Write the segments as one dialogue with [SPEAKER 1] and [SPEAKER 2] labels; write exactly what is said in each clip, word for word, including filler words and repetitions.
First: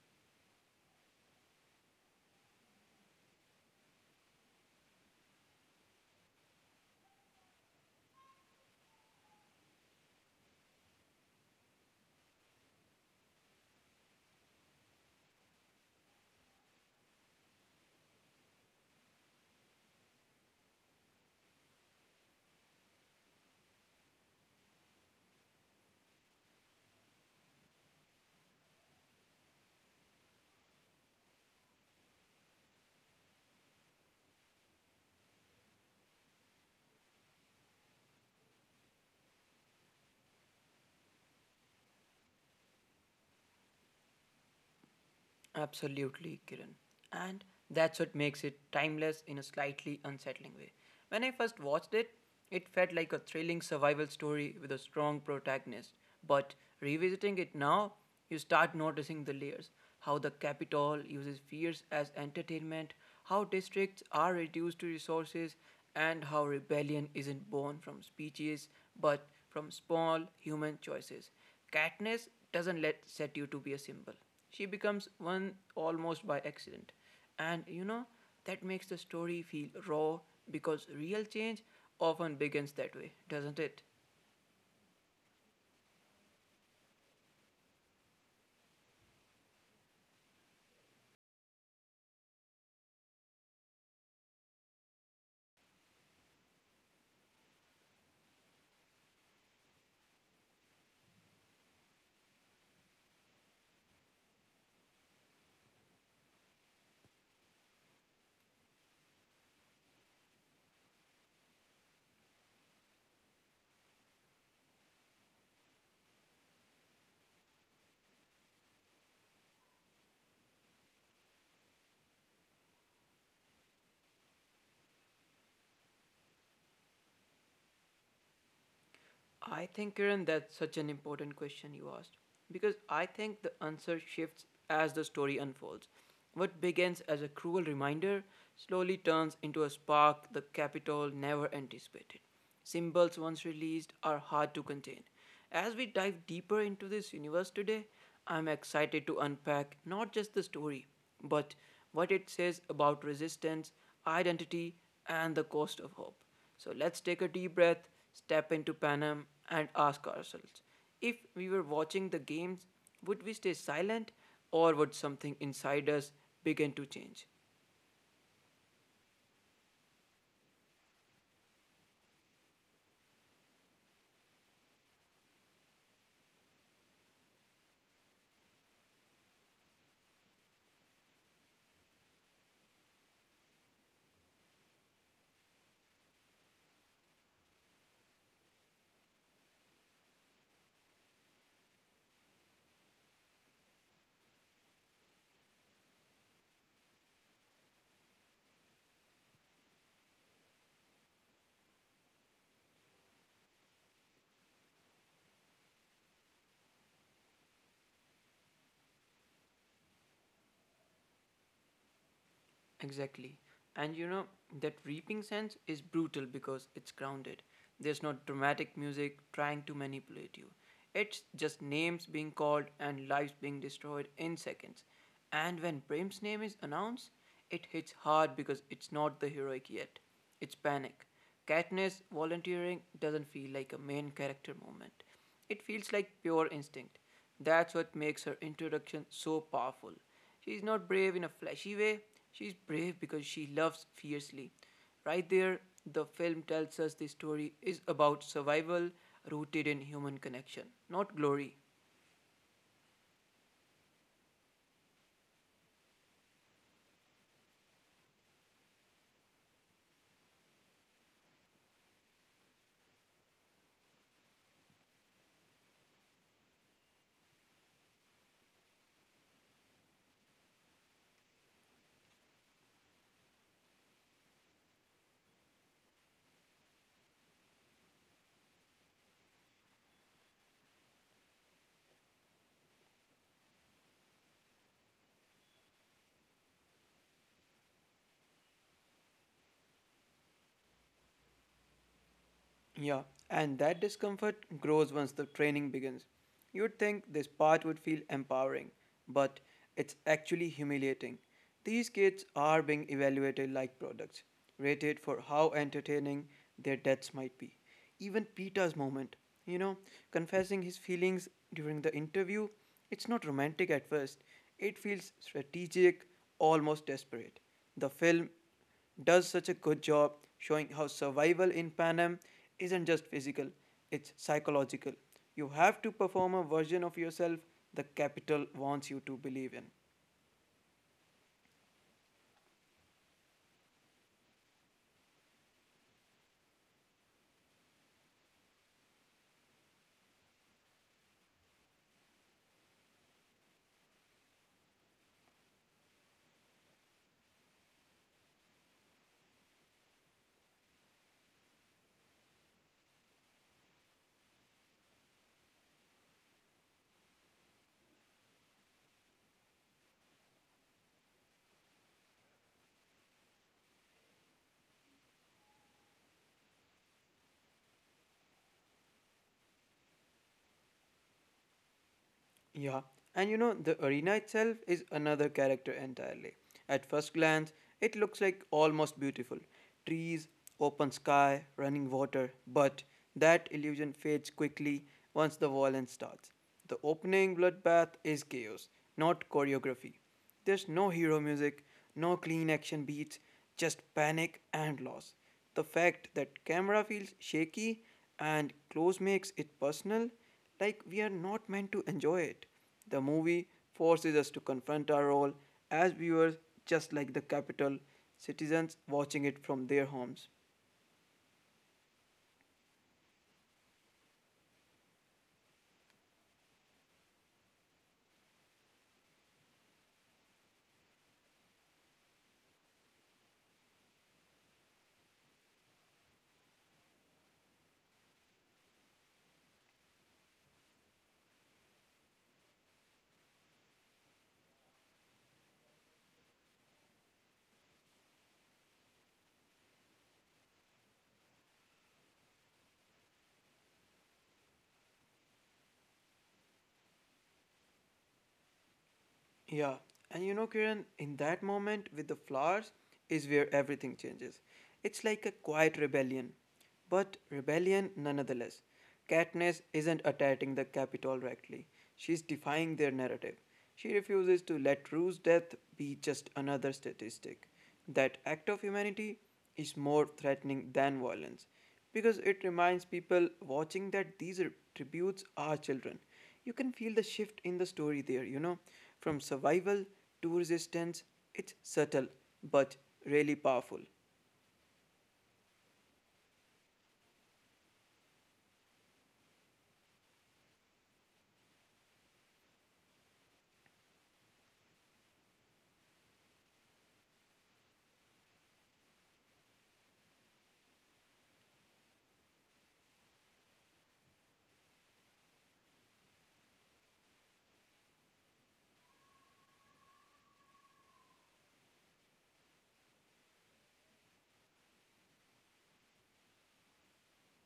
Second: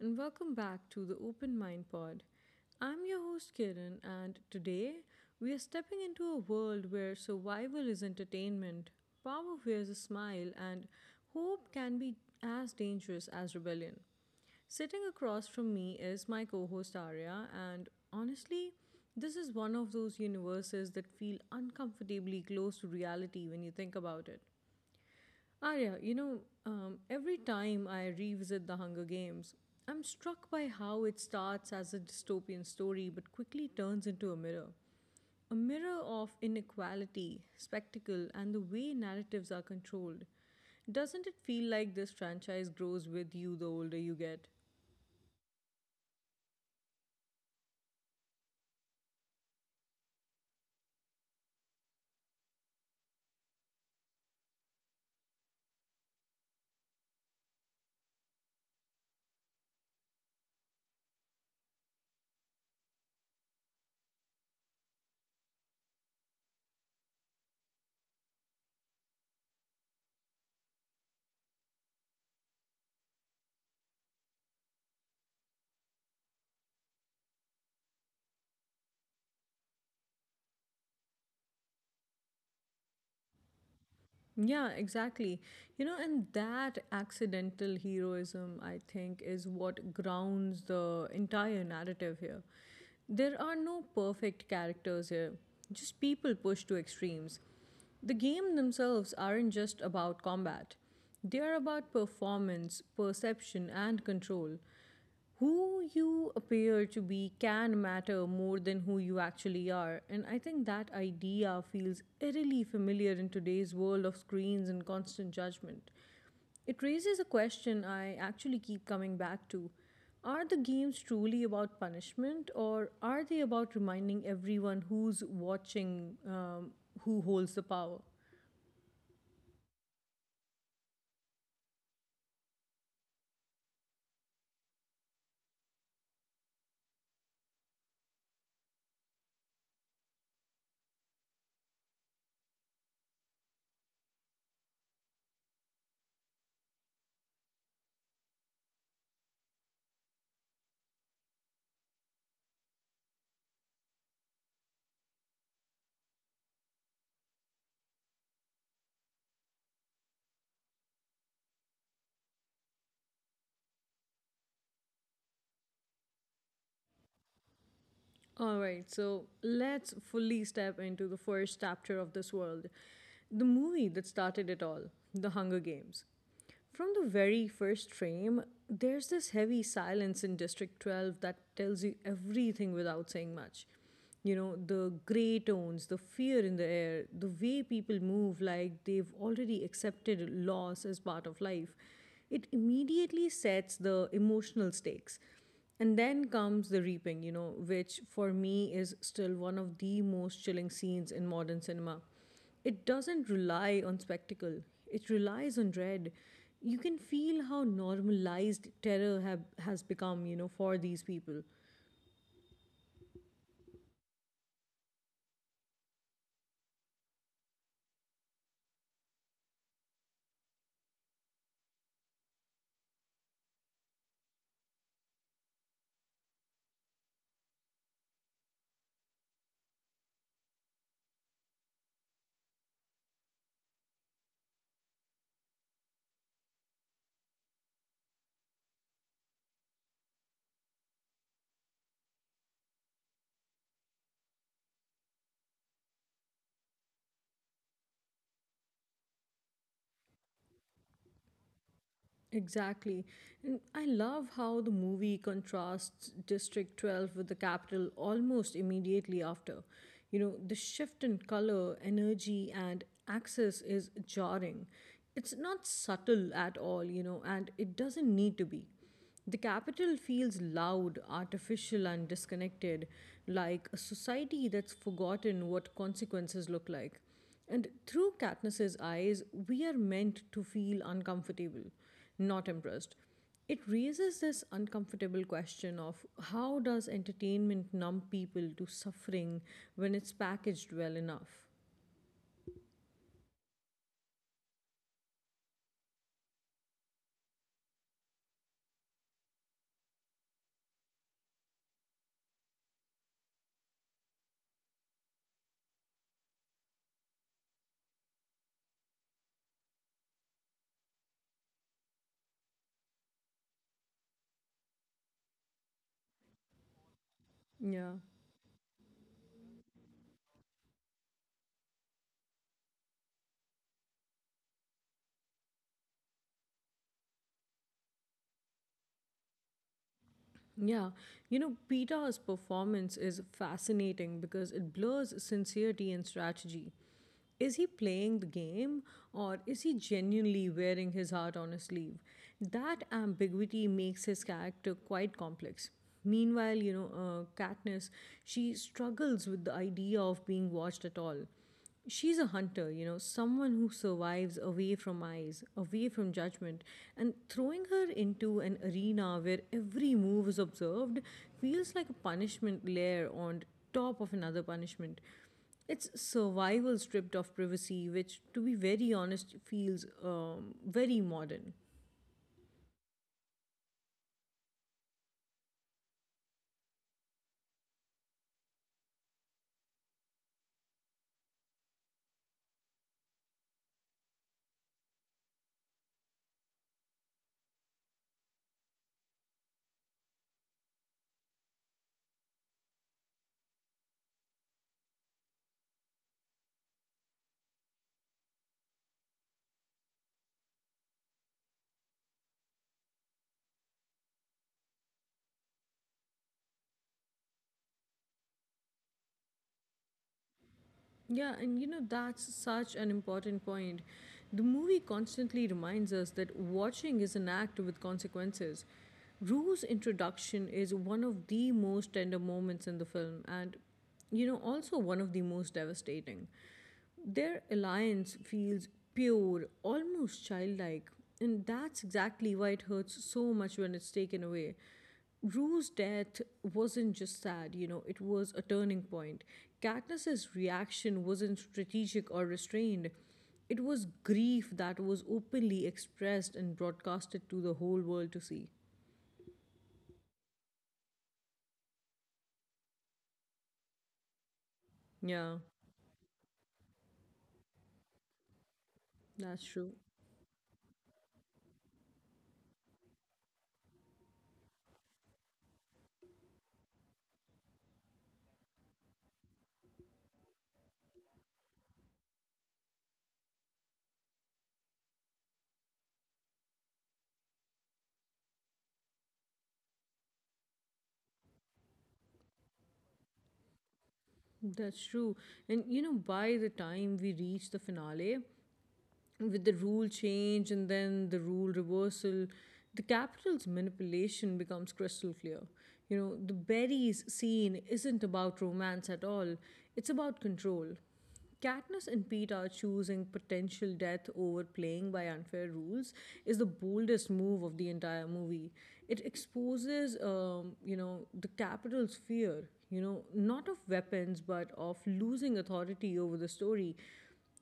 [SPEAKER 1] and welcome back to the Open Mind Pod. I'm your host Kiran, and today we are stepping into a world where survival is entertainment, power wears a smile, and hope can be as dangerous as rebellion. Sitting across from me is my co host Arya, and honestly, this is one of those universes that feel uncomfortably close to reality when you think about it. Arya, you know, um, every time I revisit The Hunger Games, I'm struck by how it starts as a dystopian story but quickly turns into a mirror. A mirror of inequality, spectacle, and the way narratives are controlled. Doesn't it feel like this franchise grows with you the older you get?
[SPEAKER 2] Absolutely, Kiran. And that's what makes it timeless in a slightly unsettling way. When I first watched it, it felt like a thrilling survival story with a strong protagonist. But revisiting it now, you start noticing the layers how the capital uses fears as entertainment, how districts are reduced to resources, and how rebellion isn't born from speeches but from small human choices. Katniss doesn't let set you to be a symbol. She becomes one almost by accident. And you know, that makes the story feel raw because real change often begins that way, doesn't it?
[SPEAKER 1] Yeah, exactly. You know, and that accidental heroism, I think, is what grounds the entire narrative here. There are no perfect characters here, just people pushed to extremes. The game themselves aren't just about combat, they are about performance, perception, and control who you appear to be can matter more than who you actually are. And I think that idea feels eerily familiar in today's world of screens and constant judgment. It raises a question I actually keep coming back to. Are the games truly about punishment, or are they about reminding everyone who's watching um, who holds the power?
[SPEAKER 2] I think, Kiran, that's such an important question you asked. Because I think the answer shifts as the story unfolds. What begins as a cruel reminder slowly turns into a spark the Capitol never anticipated. Symbols once released are hard to contain. As we dive deeper into this universe today, I'm excited to unpack not just the story, but what it says about resistance, identity, and the cost of hope. So let's take a deep breath, step into Panem, and ask ourselves if we were watching the games, would we stay silent or would something inside us begin to change?
[SPEAKER 1] All right, so let's fully step into the first chapter of this world the movie that started it all, The Hunger Games. From the very first frame, there's this heavy silence in District twelve that tells you everything without saying much. You know, the grey tones, the fear in the air, the way people move like they've already accepted loss as part of life. It immediately sets the emotional stakes. And then comes the reaping, you know, which for me is still one of the most chilling scenes in modern cinema. It doesn't rely on spectacle, it relies on dread. You can feel how normalized terror have, has become, you know, for these people.
[SPEAKER 2] Exactly. And you know, that reaping sense is brutal because it's grounded. There's not dramatic music trying to manipulate you. It's just names being called and lives being destroyed in seconds. And when Prem's name is announced, it hits hard because it's not the heroic yet. It's panic. Katniss volunteering doesn't feel like a main character moment. It feels like pure instinct. That's what makes her introduction so powerful. She's not brave in a flashy way, she's brave because she loves fiercely. Right there, the film tells us the story is about survival rooted in human connection, not glory.
[SPEAKER 1] Exactly. And I love how the movie contrasts District twelve with the capital almost immediately after. You know, the shift in color, energy, and access is jarring. It's not subtle at all, you know, and it doesn't need to be. The capital feels loud, artificial, and disconnected, like a society that's forgotten what consequences look like. And through Katniss's eyes, we are meant to feel uncomfortable, not impressed. It raises this uncomfortable question of how does entertainment numb people to suffering when it's packaged well enough?
[SPEAKER 2] Yeah, and that discomfort grows once the training begins. You'd think this part would feel empowering, but it's actually humiliating. These kids are being evaluated like products, rated for how entertaining their deaths might be. Even Peter's moment, you know, confessing his feelings during the interview, it's not romantic at first. It feels strategic, almost desperate.
[SPEAKER 1] Yeah.
[SPEAKER 2] The film does such a good job showing how survival in Panem isn't just physical, it's psychological. You have to perform a version of yourself the capital wants you to believe in.
[SPEAKER 1] Yeah, you know, Peta's performance is fascinating because it blurs sincerity and strategy. Is he playing the game or is he genuinely wearing his heart on his sleeve? That ambiguity makes his character quite complex. Meanwhile, you know, uh, Katniss, she struggles with the idea of being watched at all. She's a hunter, you know, someone who survives away from eyes, away from judgment. And throwing her into an arena where every move is observed feels like a punishment layer on top of another punishment. It's survival stripped of privacy, which, to be very honest, feels um, very modern.
[SPEAKER 2] Yeah, and you know, the arena itself is another character entirely. At first glance, it looks like almost beautiful trees, open sky, running water, but that illusion fades quickly once the violence starts. The opening bloodbath is chaos, not choreography. There's no hero music, no clean action beats, just panic and loss. The fact that camera feels shaky and close makes it personal like, we are not meant to enjoy it. The movie forces us to confront our role as viewers, just like the capital citizens watching it from their homes.
[SPEAKER 1] Yeah, and you know, that's such an important point. The movie constantly reminds us that watching is an act with consequences. Rue's introduction is one of the most tender moments in the film, and you know, also one of the most devastating. Their alliance feels pure, almost childlike, and that's exactly why it hurts so much when it's taken away. Rue's death wasn't just sad, you know, it was a turning point. Katniss's reaction wasn't strategic or restrained. It was grief that was openly expressed and broadcasted to the whole world to see.
[SPEAKER 2] Yeah, and you know, Kiran, in that moment with the flowers is where everything changes. It's like a
[SPEAKER 1] Yeah,
[SPEAKER 2] quiet rebellion, but rebellion nonetheless.
[SPEAKER 1] that's
[SPEAKER 2] Katniss
[SPEAKER 1] true.
[SPEAKER 2] isn't attacking the Capitol directly, she's defying their narrative. She refuses to let Rue's death be just another statistic. That act of humanity is more threatening than violence because it reminds people watching that these tributes are children you can feel the shift in the story there, you know, from survival to resistance. It's subtle, but really powerful.
[SPEAKER 1] That's true. And you know, by the time we reach the finale, with the rule change and then the rule reversal, the capital's manipulation becomes crystal clear. You know, the berries scene isn't about romance at all, it's about control. Katniss and Pete are choosing potential death over playing by unfair rules is the boldest move of the entire movie. It exposes, um, you know, the capital's fear, you know, not of weapons but of losing authority over the story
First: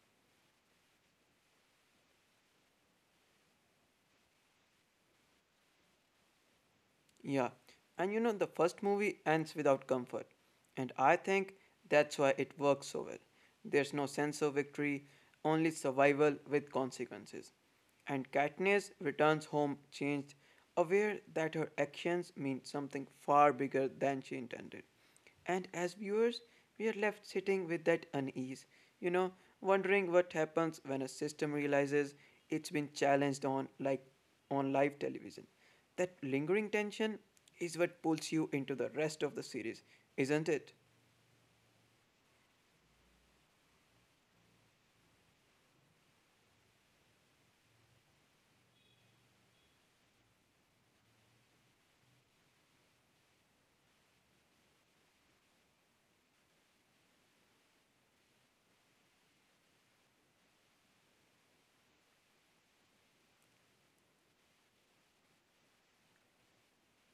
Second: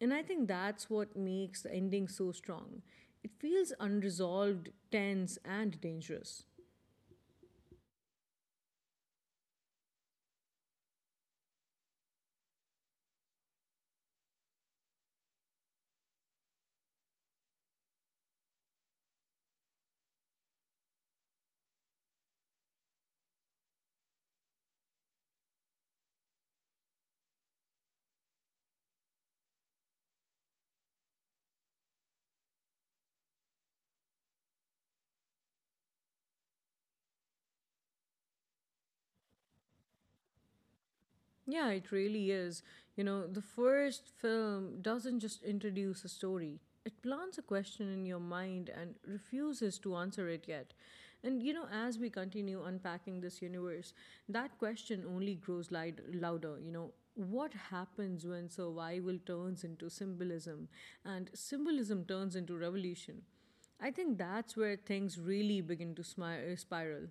[SPEAKER 1] and I think that's what makes the ending so strong. It feels unresolved, tense, and dangerous.
[SPEAKER 2] Yeah, and you know, the first movie ends without comfort, and I think that's why it works so well. There's no sense of victory, only survival with consequences. And Katniss returns home changed, aware that her actions mean something far bigger than she intended. And as viewers, we are left sitting with that unease, you know, wondering what happens when a system realizes it's been challenged on like on live television. That lingering tension is what pulls you into the rest of the series, isn't it?
[SPEAKER 1] Yeah, it really is. You know, the first film doesn't just introduce a story, it plants a question in your mind and refuses to answer it yet. And, you know, as we continue unpacking this universe, that question only grows light- louder. You know, what happens when survival turns into symbolism and symbolism turns into revolution? I think that's where things really begin to smi- uh, spiral.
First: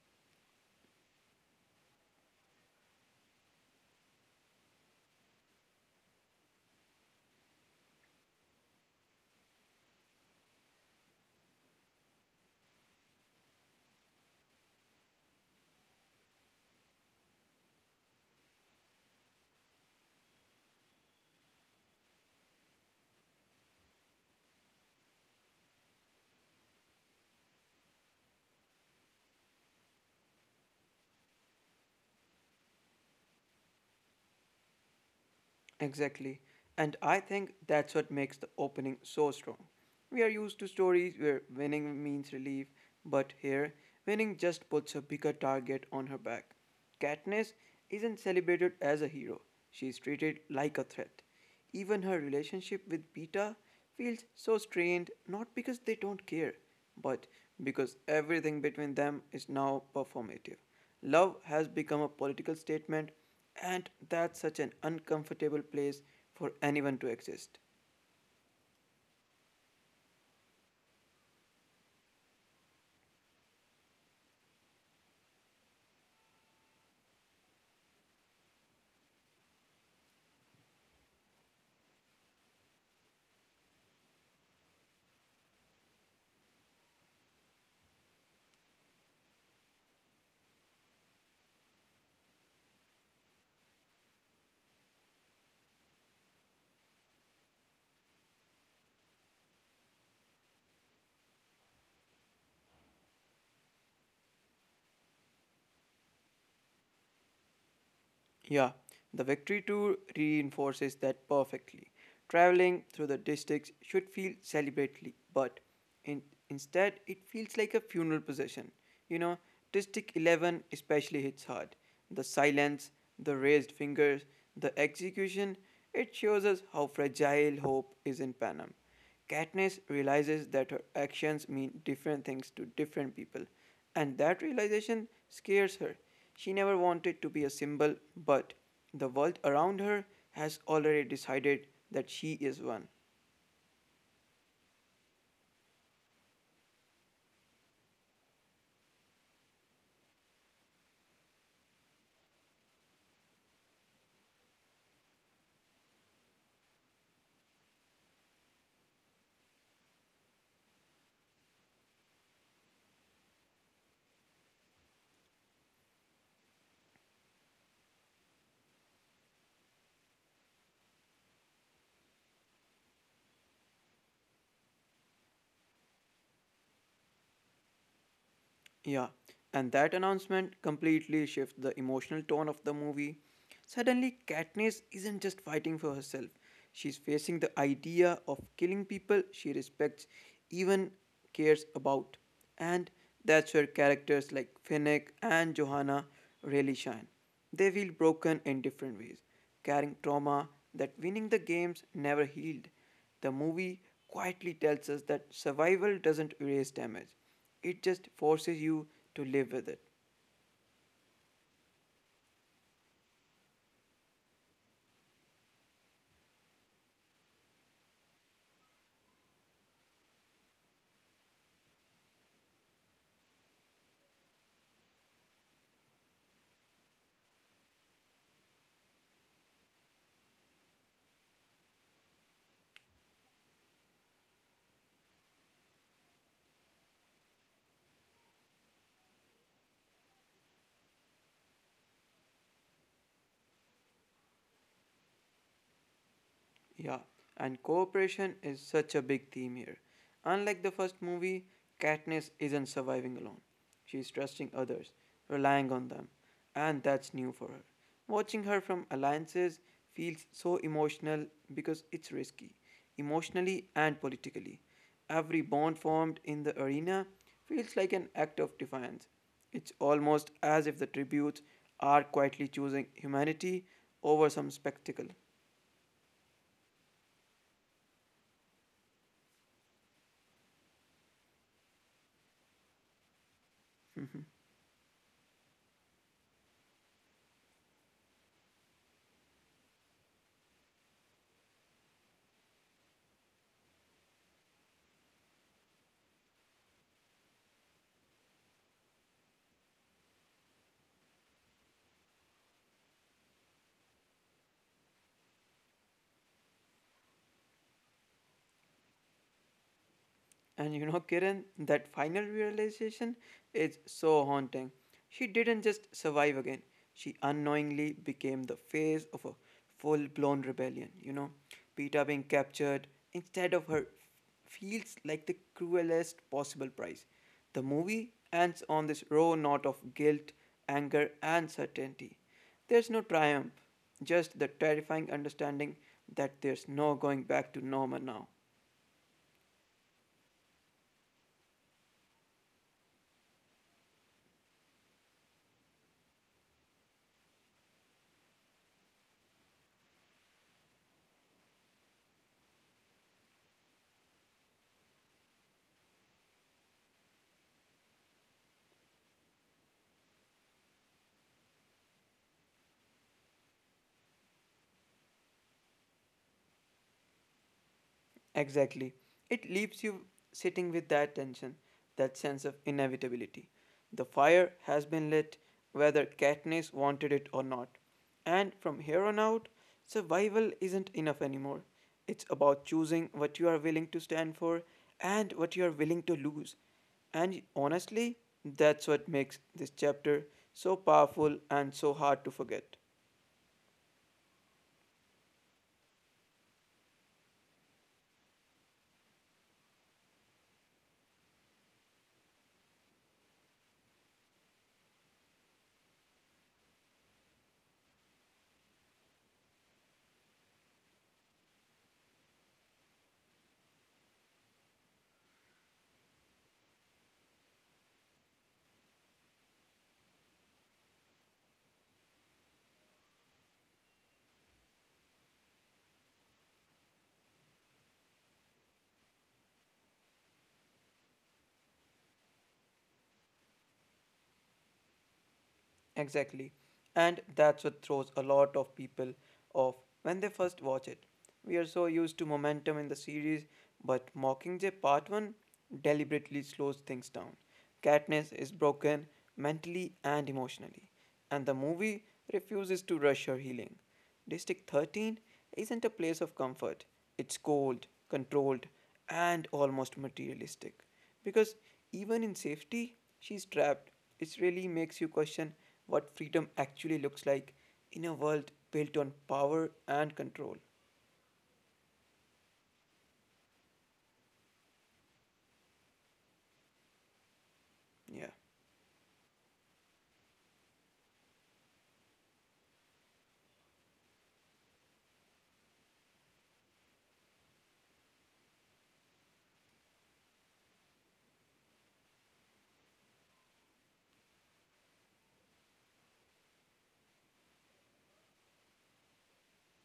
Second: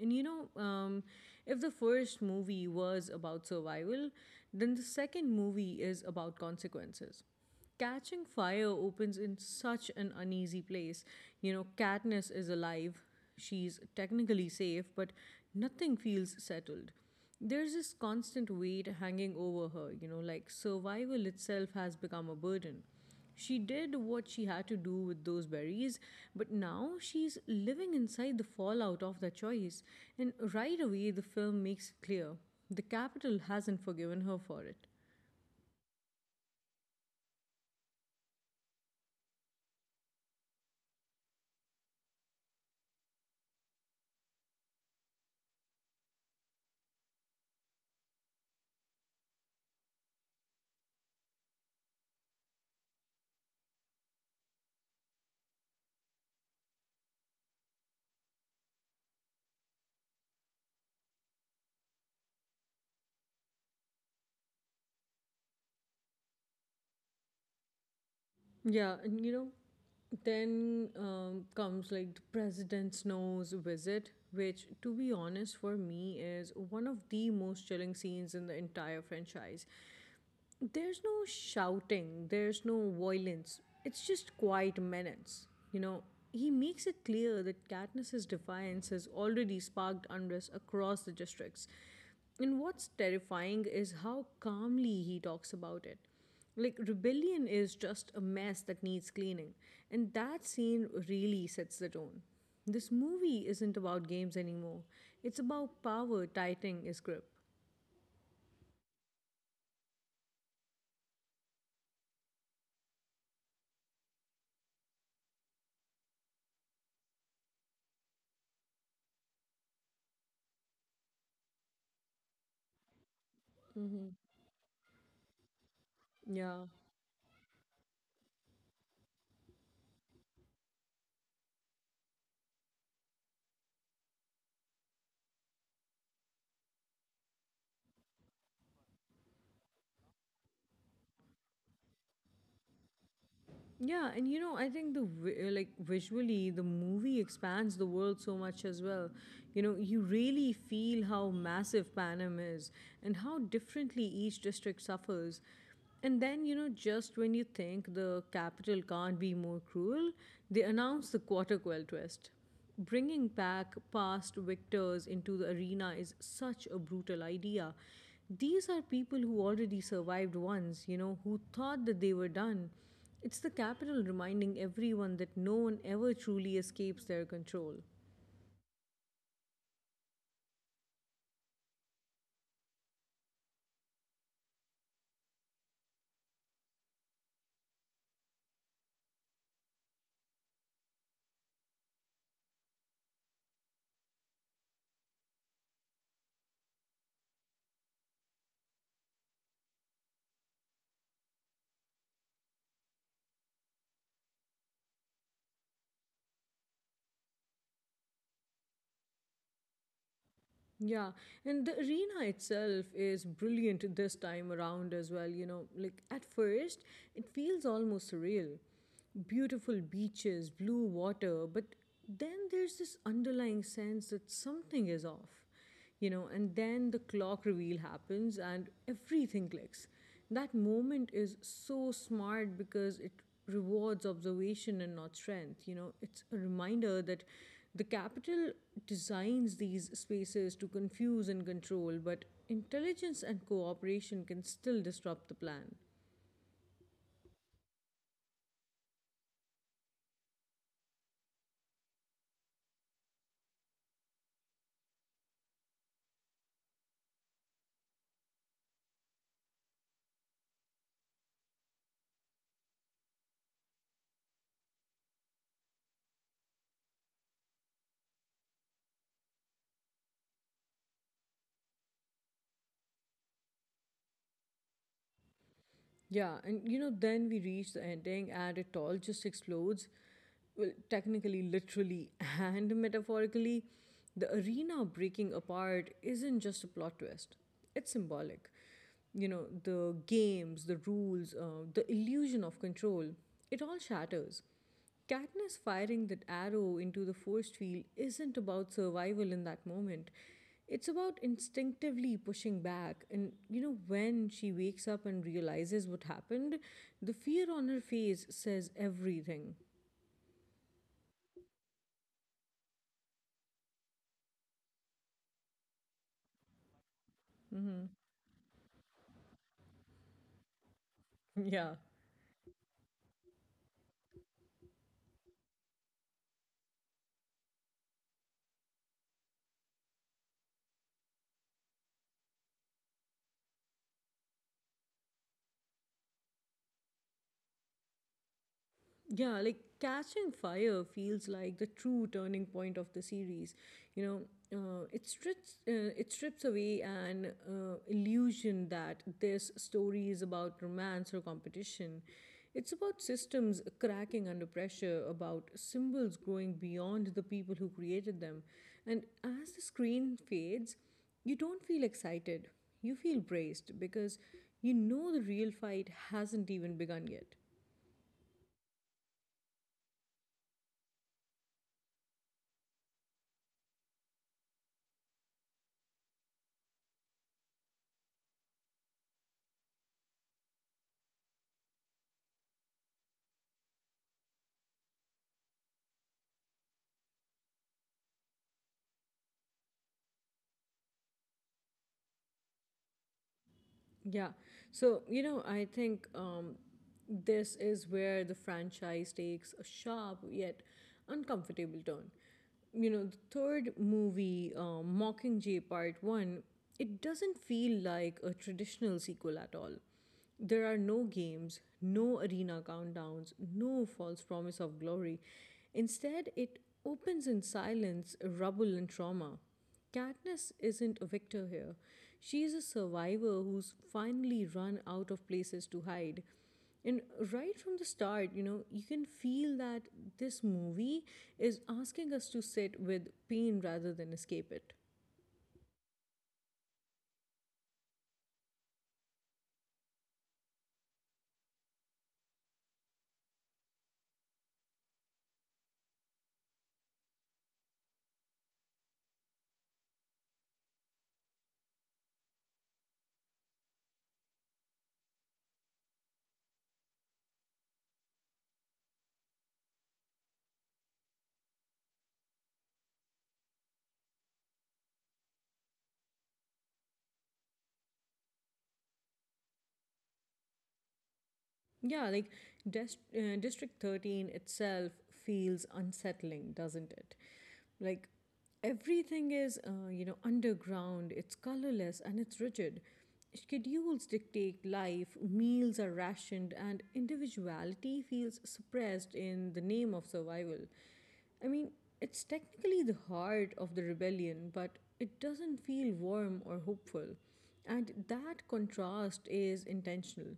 [SPEAKER 1] And you know, um, if the first movie was about survival, then the second movie is about consequences. Catching Fire opens in such an uneasy place. You know, Katniss is alive, she's technically safe, but nothing feels settled. There's this constant weight hanging over her, you know, like survival itself has become a burden. She did what she had to do with those berries, but now she's living inside the fallout of that choice. And right away, the film makes it clear the capital hasn't forgiven her for it.
[SPEAKER 2] Exactly. And I think that's what makes the opening so strong. We are used to stories where winning means relief, but here, winning just puts a bigger target on her back. Katniss isn't celebrated as a hero, she's treated like a threat. Even her relationship with Peeta feels so strained not because they don't care, but because everything between them is now performative. Love has become a political statement and that's such an uncomfortable place for anyone to exist.
[SPEAKER 1] Yeah, and you know, then um, comes like the President Snow's visit, which, to be honest, for me is one of the most chilling scenes in the entire franchise. There's no shouting, there's no violence. It's just quiet menace. You know, he makes it clear that Katniss's defiance has already sparked unrest across the districts. And what's terrifying is how calmly he talks about it. Like, rebellion is just a mess that needs cleaning. And that scene really sets the tone. This movie isn't about games anymore, it's about power tightening its grip.
[SPEAKER 2] Yeah, the victory tour reinforces that perfectly. Traveling through the districts should feel celebratory, but In, instead, it feels like a funeral procession. You know, District eleven especially hits hard. The silence, the raised fingers, the execution, it shows
[SPEAKER 1] Yeah.
[SPEAKER 2] us how fragile hope is in Panem. Katniss realizes that her actions mean different things to different people, and that realization scares her. She never wanted to be a symbol, but the world around her has already decided that she is one.
[SPEAKER 1] Yeah, and you know, I think the vi- uh, like visually, the movie expands the world so much as well. You know, you really feel how massive Panem is and how differently each district suffers. And then, you know, just when you think the capital can't be more cruel, they announce the Quarter Quell twist bringing back past victors into the arena is such a brutal idea. These are people who already survived once, you know, who thought that they were done. It's the capital reminding everyone that no one ever truly escapes their control.
[SPEAKER 2] Yeah, and that announcement completely shifts the emotional tone of the movie. Suddenly, Katniss isn't just fighting for herself, she's facing the idea of killing people she respects, even cares about. And that's where characters like Finnick and Johanna really shine. They feel broken in different ways, carrying trauma that winning the games never healed. The movie quietly tells us that survival doesn't erase damage, it just forces you to live with it.
[SPEAKER 1] Yeah, and the arena itself is brilliant this time around as well. You know, like at first, it feels almost surreal. Beautiful beaches, blue water, but then there's this underlying sense that something is off, you know, and then the clock reveal happens and everything clicks. That moment is so smart because it rewards observation and not strength. You know, it's a reminder that the capital designs these spaces to confuse and control, but intelligence and cooperation can still disrupt the plan.
[SPEAKER 2] Yeah, and cooperation is such a big theme here. Unlike the first movie, Katniss isn't surviving alone. She's trusting others, relying on them, and that's new for her. Watching her from alliances feels so emotional because it's risky, emotionally and politically. Every bond formed in the arena feels like an act of defiance. It's almost as if the tributes are quietly choosing humanity over some spectacle.
[SPEAKER 1] Yeah, and you know, then we reach the ending and it all just explodes. Well, technically, literally, and metaphorically, the arena breaking apart isn't just a plot twist, it's symbolic. You know, the games, the rules, uh, the illusion of control, it all shatters. Katniss firing that arrow into the force field isn't about survival in that moment. It's about instinctively pushing back. And, you know, when she wakes up and realizes what happened, the fear on her face says everything.
[SPEAKER 2] And you know, Kiran, that final realization is so haunting. She didn't just survive again, she unknowingly became the face of a full blown rebellion. You know,
[SPEAKER 1] Yeah.
[SPEAKER 2] Peter being captured instead of her feels like the cruelest possible price. The movie ends on this raw note of guilt, anger, and certainty. There's no triumph, just the terrifying understanding that there's no going back to normal now.
[SPEAKER 1] Yeah, like Catching Fire feels like the true turning point of the series. You know, uh, it strips uh, it strips away an uh, illusion that this story is about romance or competition. It's about systems cracking under pressure, about symbols growing beyond the people who created them. And as the screen fades, you don't feel excited. You feel braced because you know the real fight hasn't even begun yet.
[SPEAKER 2] Exactly. It leaves you sitting with that tension, that sense of inevitability. The fire has been lit, whether Katniss wanted it or not. And from here on out, survival isn't enough anymore. It's about choosing what you are willing to stand for and what you are willing to lose. And honestly, that's what makes this chapter so powerful and so hard to forget.
[SPEAKER 1] Yeah. So, you know, I think um, this is where the franchise takes a sharp yet uncomfortable turn. You know, the third movie, um, Mockingjay Part one, it doesn't feel like a traditional sequel at all. There are no games, no arena countdowns, no false promise of glory. Instead, it opens in silence, rubble, and trauma. Katniss isn't a victor here. She is a survivor who's finally run out of places to hide. And right from the start, you know, you can feel that this movie is asking us to sit with pain rather than escape it.
[SPEAKER 2] Exactly. And that's what throws a lot of people off when they first watch it. We are so used to momentum in the series, but Mockingjay Part one deliberately slows things down. Katniss is broken mentally and emotionally, and the movie refuses to rush her healing. District thirteen isn't a place of comfort, it's cold, controlled, and almost materialistic. Because even in safety, she's trapped. It really makes you question what freedom actually looks like in a world built on power and control.
[SPEAKER 1] Yeah, like Dest- uh, District thirteen itself feels unsettling, doesn't it? Like
[SPEAKER 2] Yeah.
[SPEAKER 1] everything is, uh, you know, underground, it's colorless and it's rigid. Schedules dictate life, meals are rationed, and individuality feels suppressed in the name of survival. I mean, it's technically the heart of the rebellion, but it doesn't feel warm or hopeful. And that contrast is intentional.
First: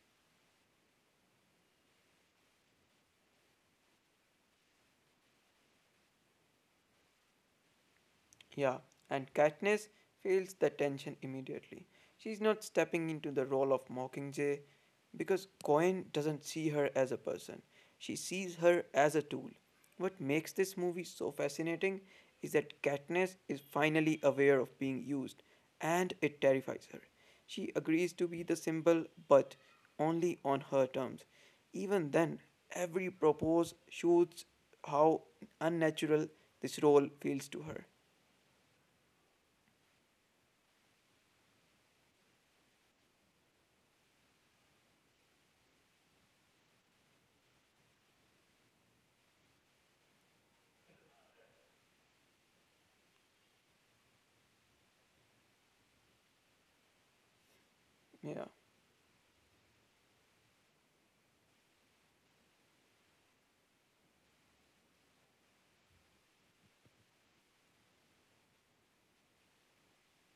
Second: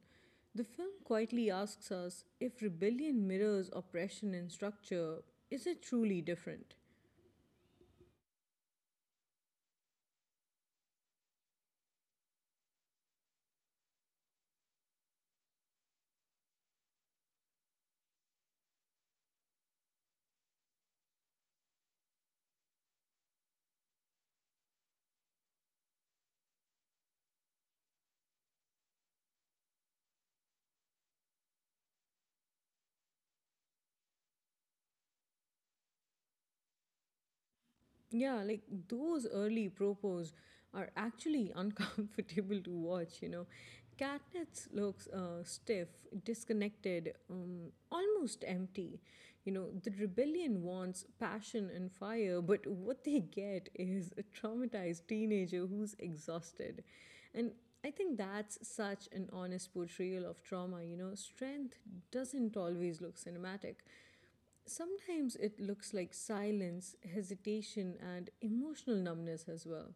[SPEAKER 1] The film quietly asks us if rebellion mirrors oppression in structure, is it truly different?
[SPEAKER 2] Yeah, and Katniss feels the tension immediately. She's not stepping into the role of Mockingjay because Cohen doesn't see her as a person. She sees her as a tool. What makes this movie so fascinating is that Katniss is finally aware of being used, and it terrifies her. She agrees to be the symbol, but only on her terms. Even then, every propose shows how unnatural this role feels to her.
[SPEAKER 1] Yeah, like those early propos are actually uncomfortable to watch, you know. Katniss looks uh, stiff, disconnected, um, almost empty. You know, the rebellion wants passion and fire, but what they get is a traumatized teenager who's exhausted. And I
[SPEAKER 2] Yeah.
[SPEAKER 1] think that's such an honest portrayal of trauma. You know, strength doesn't always look cinematic. Sometimes it looks like silence, hesitation, and emotional numbness as well.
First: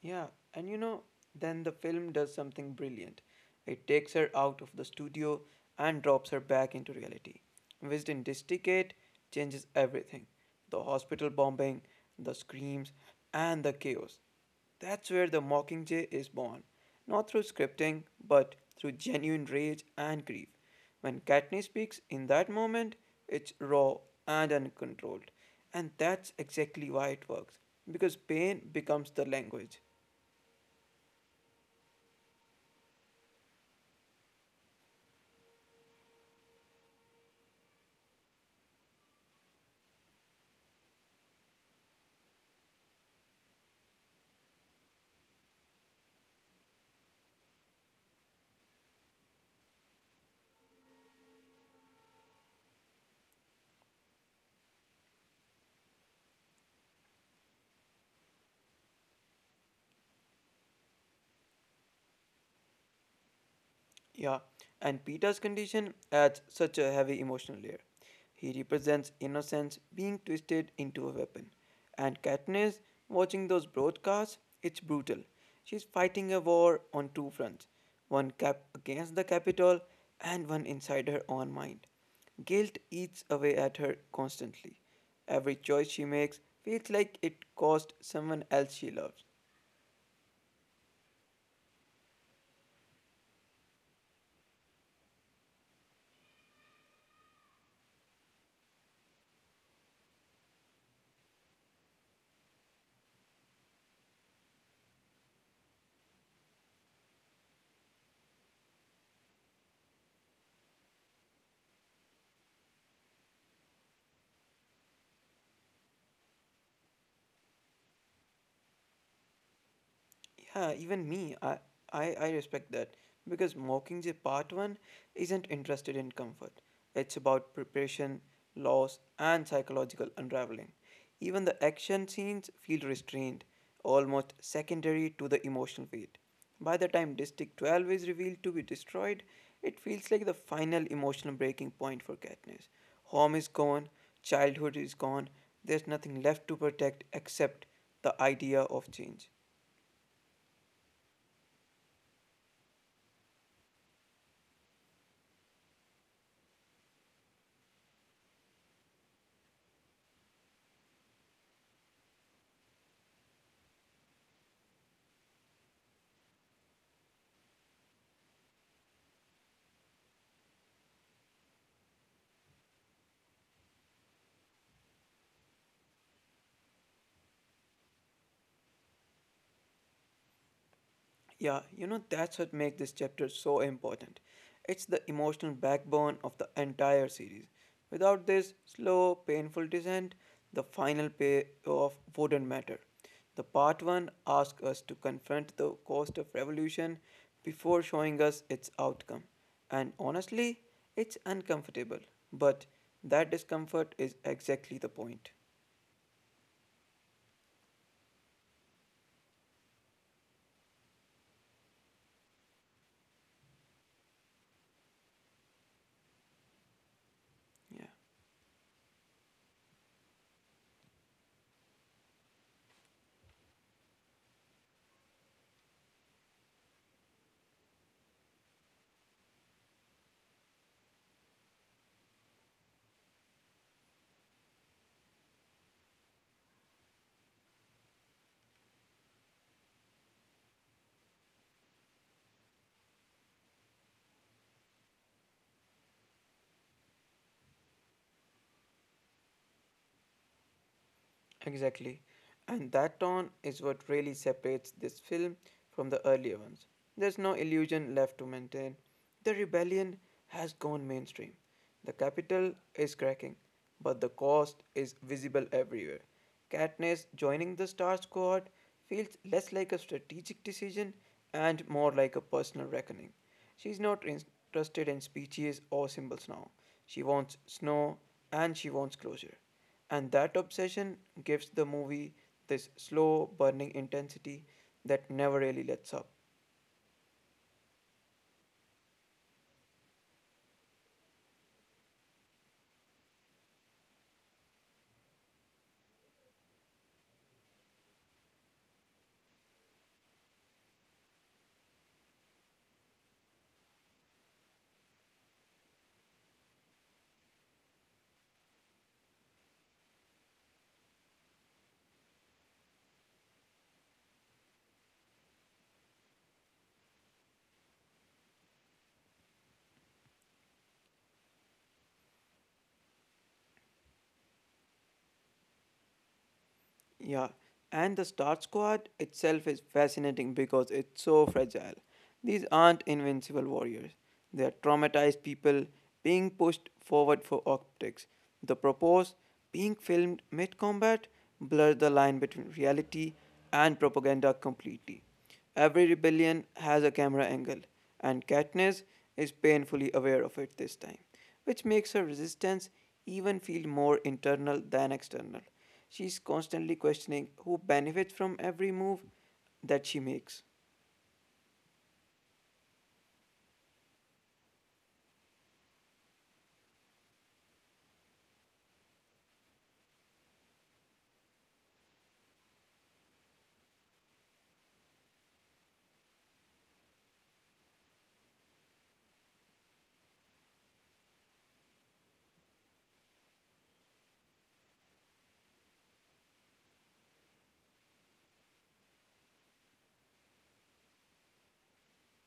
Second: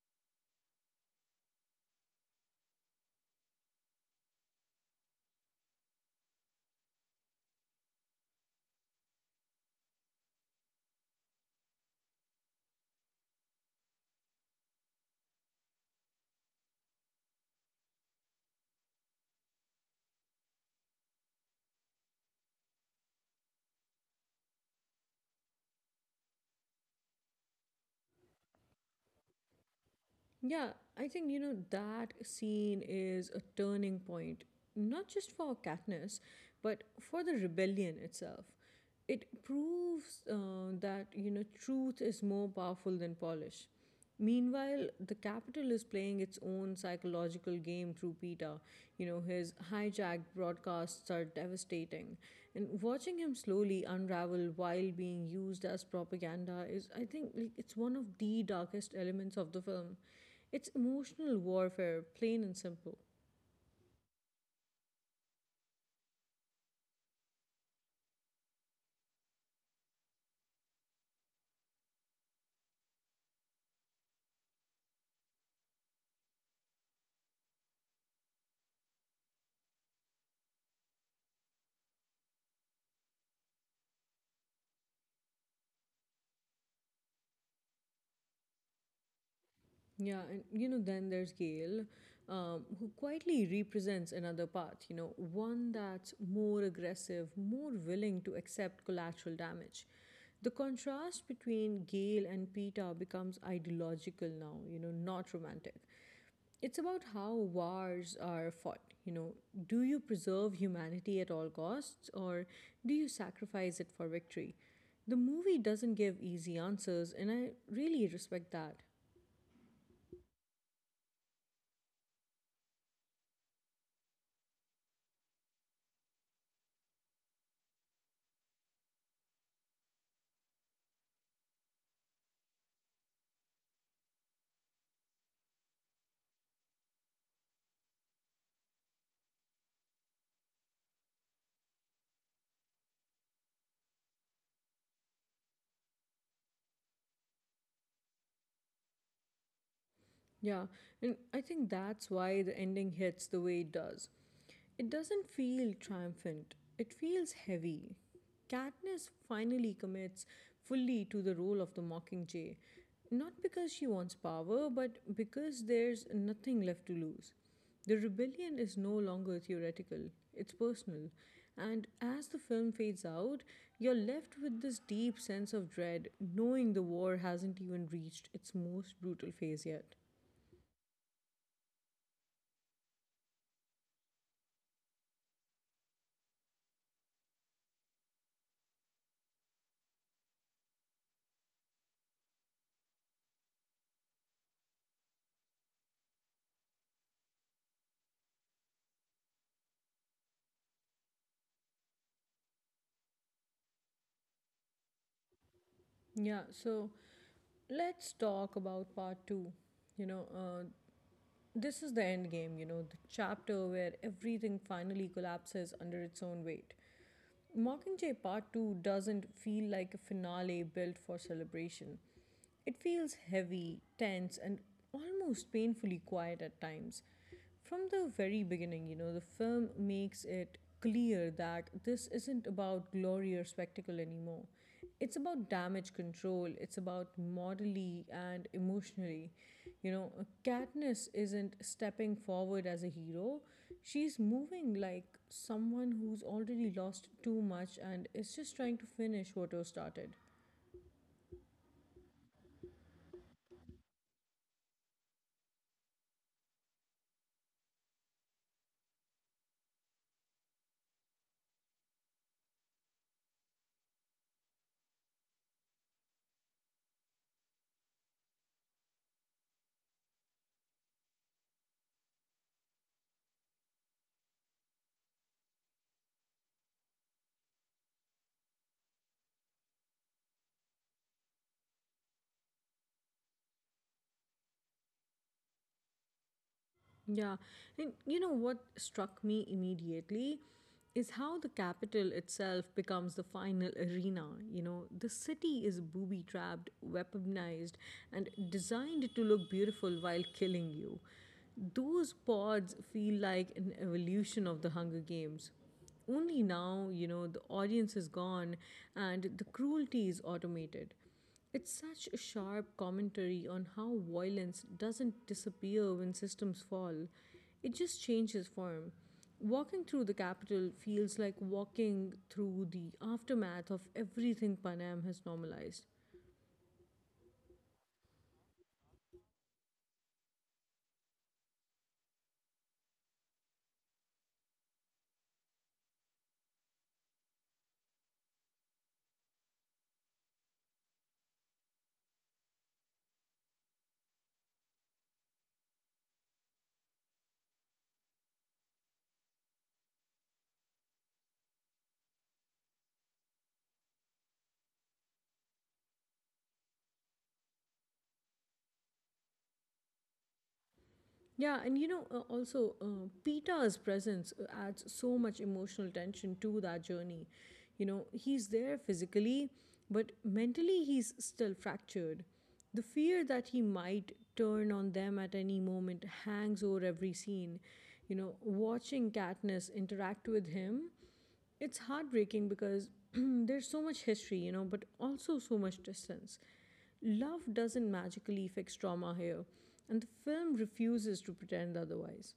[SPEAKER 2] Yeah, and you know, then the film does something brilliant. It takes her out of the studio and drops her back into reality. Wisden Districate changes everything the hospital bombing, the screams, and the chaos. That's where the Mockingjay is born. Not through scripting, but through genuine rage and grief. When Katniss speaks in that moment, it's raw and uncontrolled. And that's exactly why it works, because pain becomes the language.
[SPEAKER 1] Yeah, I think, you know, that scene is a turning point, not just for Katniss, but for the rebellion itself. It proves uh, that, you know, truth is more powerful than polish. Meanwhile, the capital is playing its own psychological game through Peter. You know, his hijacked broadcasts are devastating. And watching him slowly unravel while being used as propaganda is, I think, like it's one of the darkest elements of the film. It's emotional warfare, plain and simple.
[SPEAKER 2] Yeah, and Peter's condition adds such a heavy emotional layer. He represents innocence being twisted into a weapon. And Katniss, watching those broadcasts, it's brutal. She's fighting a war on two fronts one cap against the Capitol and one inside her own mind. Guilt eats away at her constantly. Every choice she makes feels like it cost someone else she loves.
[SPEAKER 1] Yeah, and you know, then there's Gail, um, who quietly represents another path, you know, one that's more aggressive, more willing to accept collateral damage. The contrast between Gail and Peter becomes ideological now, you know, not romantic. It's about how wars are fought. You know, do you preserve humanity at all costs or do you sacrifice it for victory? The movie doesn't give easy answers, and I really respect that.
[SPEAKER 2] Yeah, even me, I, I, I respect that because Mockingjay Part one isn't interested in comfort. It's about preparation, loss, and psychological unraveling. Even the action scenes feel restrained, almost secondary to the emotional weight. By the time District twelve is revealed to be destroyed, it feels like the final emotional breaking point for Katniss. Home is gone, childhood is gone, there's nothing left to protect except the idea of change.
[SPEAKER 1] Yeah, and I think that's why the ending hits the way it does. It doesn't feel triumphant, it feels heavy. Katniss finally commits fully to the role of the Mockingjay, not because she wants power, but because there's nothing left to lose. The rebellion is no longer theoretical, it's personal. And as the film fades out, you're left with this deep sense of dread, knowing the war hasn't even reached its most brutal phase yet.
[SPEAKER 2] Yeah, you know, that's what makes this chapter so important. It's the emotional backbone of the entire series. Without this slow, painful descent, the final payoff wouldn't matter. The part one asks us to confront the cost of revolution before showing us its outcome. And honestly, it's uncomfortable, but that discomfort is exactly the point.
[SPEAKER 1] Yeah, so let's talk about part two. You know, uh, this is the end game, you know, the chapter where everything finally collapses under its own weight.
[SPEAKER 2] Yeah.
[SPEAKER 1] Mockingjay Part two doesn't feel like a finale built for celebration. It feels heavy, tense, and almost painfully quiet at times. From the very beginning, you know, the film makes it clear that this isn't about glory or spectacle anymore. It's about damage control, it's about morally and emotionally. You know, Katniss isn't stepping forward as a hero, she's moving like someone who's already lost too much and is just trying to finish what was started.
[SPEAKER 2] Exactly. And that tone is what really separates this film from the earlier ones. There's no illusion left to maintain. The rebellion has gone mainstream. The capital is cracking, but the cost is visible everywhere. Katniss joining the Star Squad feels less like a strategic decision and more like a personal reckoning. She's not interested in speeches or symbols now. She wants snow and she wants closure. And that obsession gives the movie this slow burning intensity that never really lets up.
[SPEAKER 1] Yeah. And you know what struck me immediately is how the capital itself becomes the final arena. You know, the city is booby trapped, weaponized, and designed to look beautiful while killing you. Those pods feel like an evolution of the Hunger Games. Only now, you know, the audience is gone and the cruelty is automated. It's such a sharp commentary on how violence doesn't disappear when systems fall, it just changes form. Walking through the capital feels like walking through the aftermath of everything Panam has normalized.
[SPEAKER 2] Yeah. And the Star Squad itself is fascinating because it's so fragile. These aren't invincible warriors. They are traumatized people being pushed forward for optics. The propose being filmed mid combat blurs the line between reality and propaganda completely. Every rebellion has a camera angle, and Katniss is painfully aware of it this time, which makes her resistance even feel more internal than external. She's constantly questioning who benefits from every move that she makes.
[SPEAKER 1] Yeah, and you know, uh, also, uh, Peter's presence uh, adds so much emotional tension to that journey. You know, he's there physically, but mentally, he's still fractured. The fear that he might turn on them at any moment hangs over every scene. You know, watching Katniss interact with him it's heartbreaking because there's so much history, you know, but also so much distance. Love doesn't magically fix trauma here, and the film refuses to pretend otherwise.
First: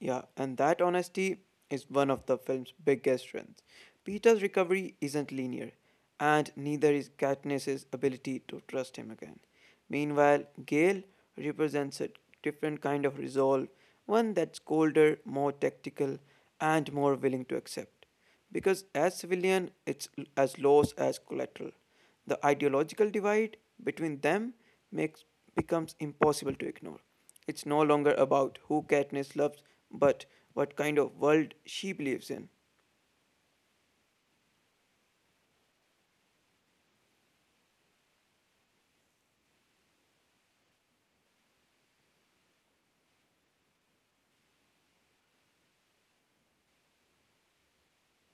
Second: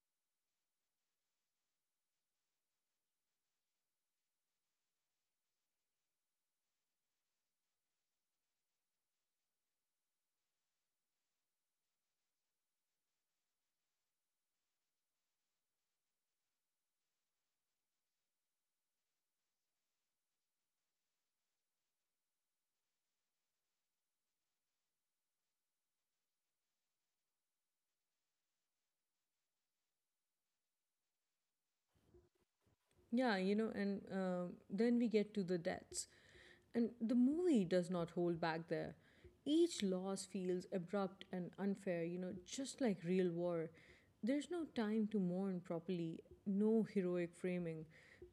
[SPEAKER 2] Yeah, and that honesty is one of the film's biggest strengths. Peter's recovery isn't linear, and neither is Katniss's ability to trust him again. Meanwhile, Gale represents a different kind of resolve, one that's colder, more tactical, and more willing to accept. Because as civilian, it's l- as loss as collateral. The ideological divide between them makes becomes impossible to ignore. It's no longer about who Katniss loves, but what kind of world she believes in.
[SPEAKER 1] Yeah, you know, and uh, then we get to the deaths. And the movie does not hold back there. Each loss feels abrupt and unfair, you know, just like real war. There's no time to mourn properly, no heroic framing.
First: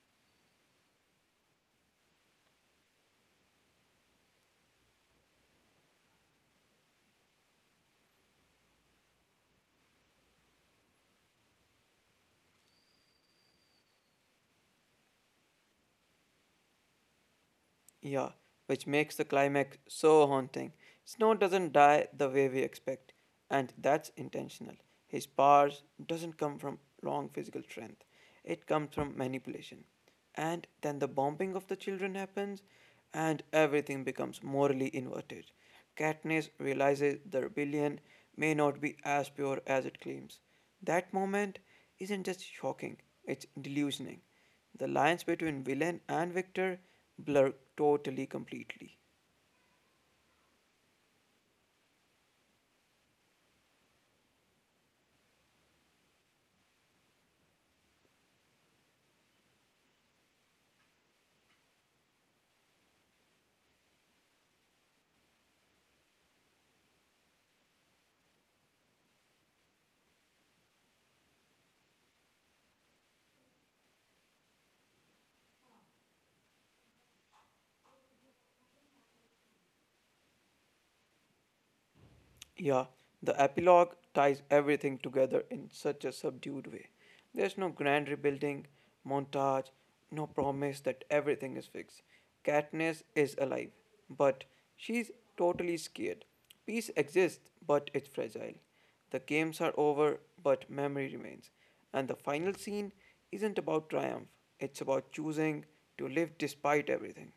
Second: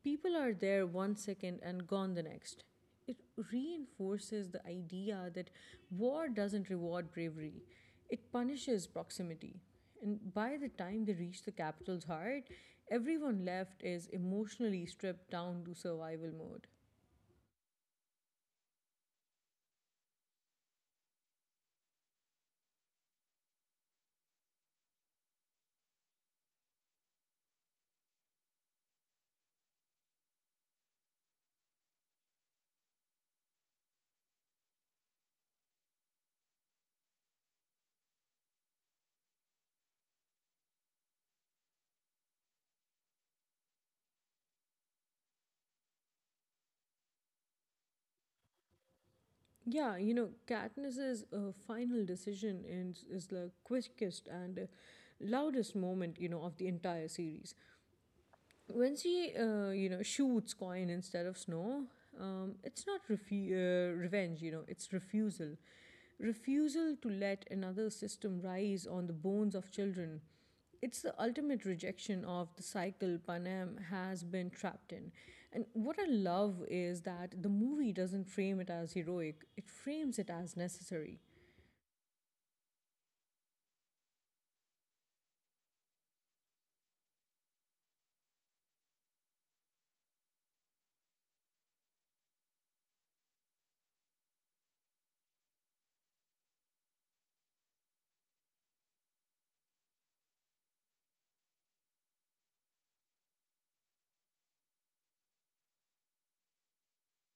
[SPEAKER 1] People are there one second and gone the next. It reinforces the idea that war doesn't reward bravery, it punishes proximity. And by the time they reach the capital's heart, everyone left is emotionally stripped down to survival mode.
[SPEAKER 2] Yeah, which makes the climax so haunting. Snow doesn't die the way we expect, and that's intentional. His powers doesn't come from wrong physical strength. It comes from manipulation. And then the bombing of the children happens, and everything becomes morally inverted. Katniss realizes the rebellion may not be as pure as it claims. That moment isn't just shocking, it's delusioning. The lines between villain and victor blur totally completely.
[SPEAKER 1] Yeah, you know, Katniss's uh, final decision is, is the quickest and uh, loudest moment, you know, of the entire series. When she, uh, you know, shoots Coin instead of Snow, um, it's not refu- uh, revenge, you know, it's refusal. Refusal to let another system rise on the bones of children it's the ultimate rejection of the cycle Panem has been trapped in. And what I love is that the movie doesn't frame it as heroic, it frames it as necessary.
[SPEAKER 2] Yeah, the epilogue ties everything together in such a subdued way. There's no grand rebuilding, montage, no promise that everything is fixed. Katniss is alive, but she's totally scared. Peace exists, but it's fragile. The games are over, but memory remains. And the final scene isn't about triumph, it's about choosing to live despite everything.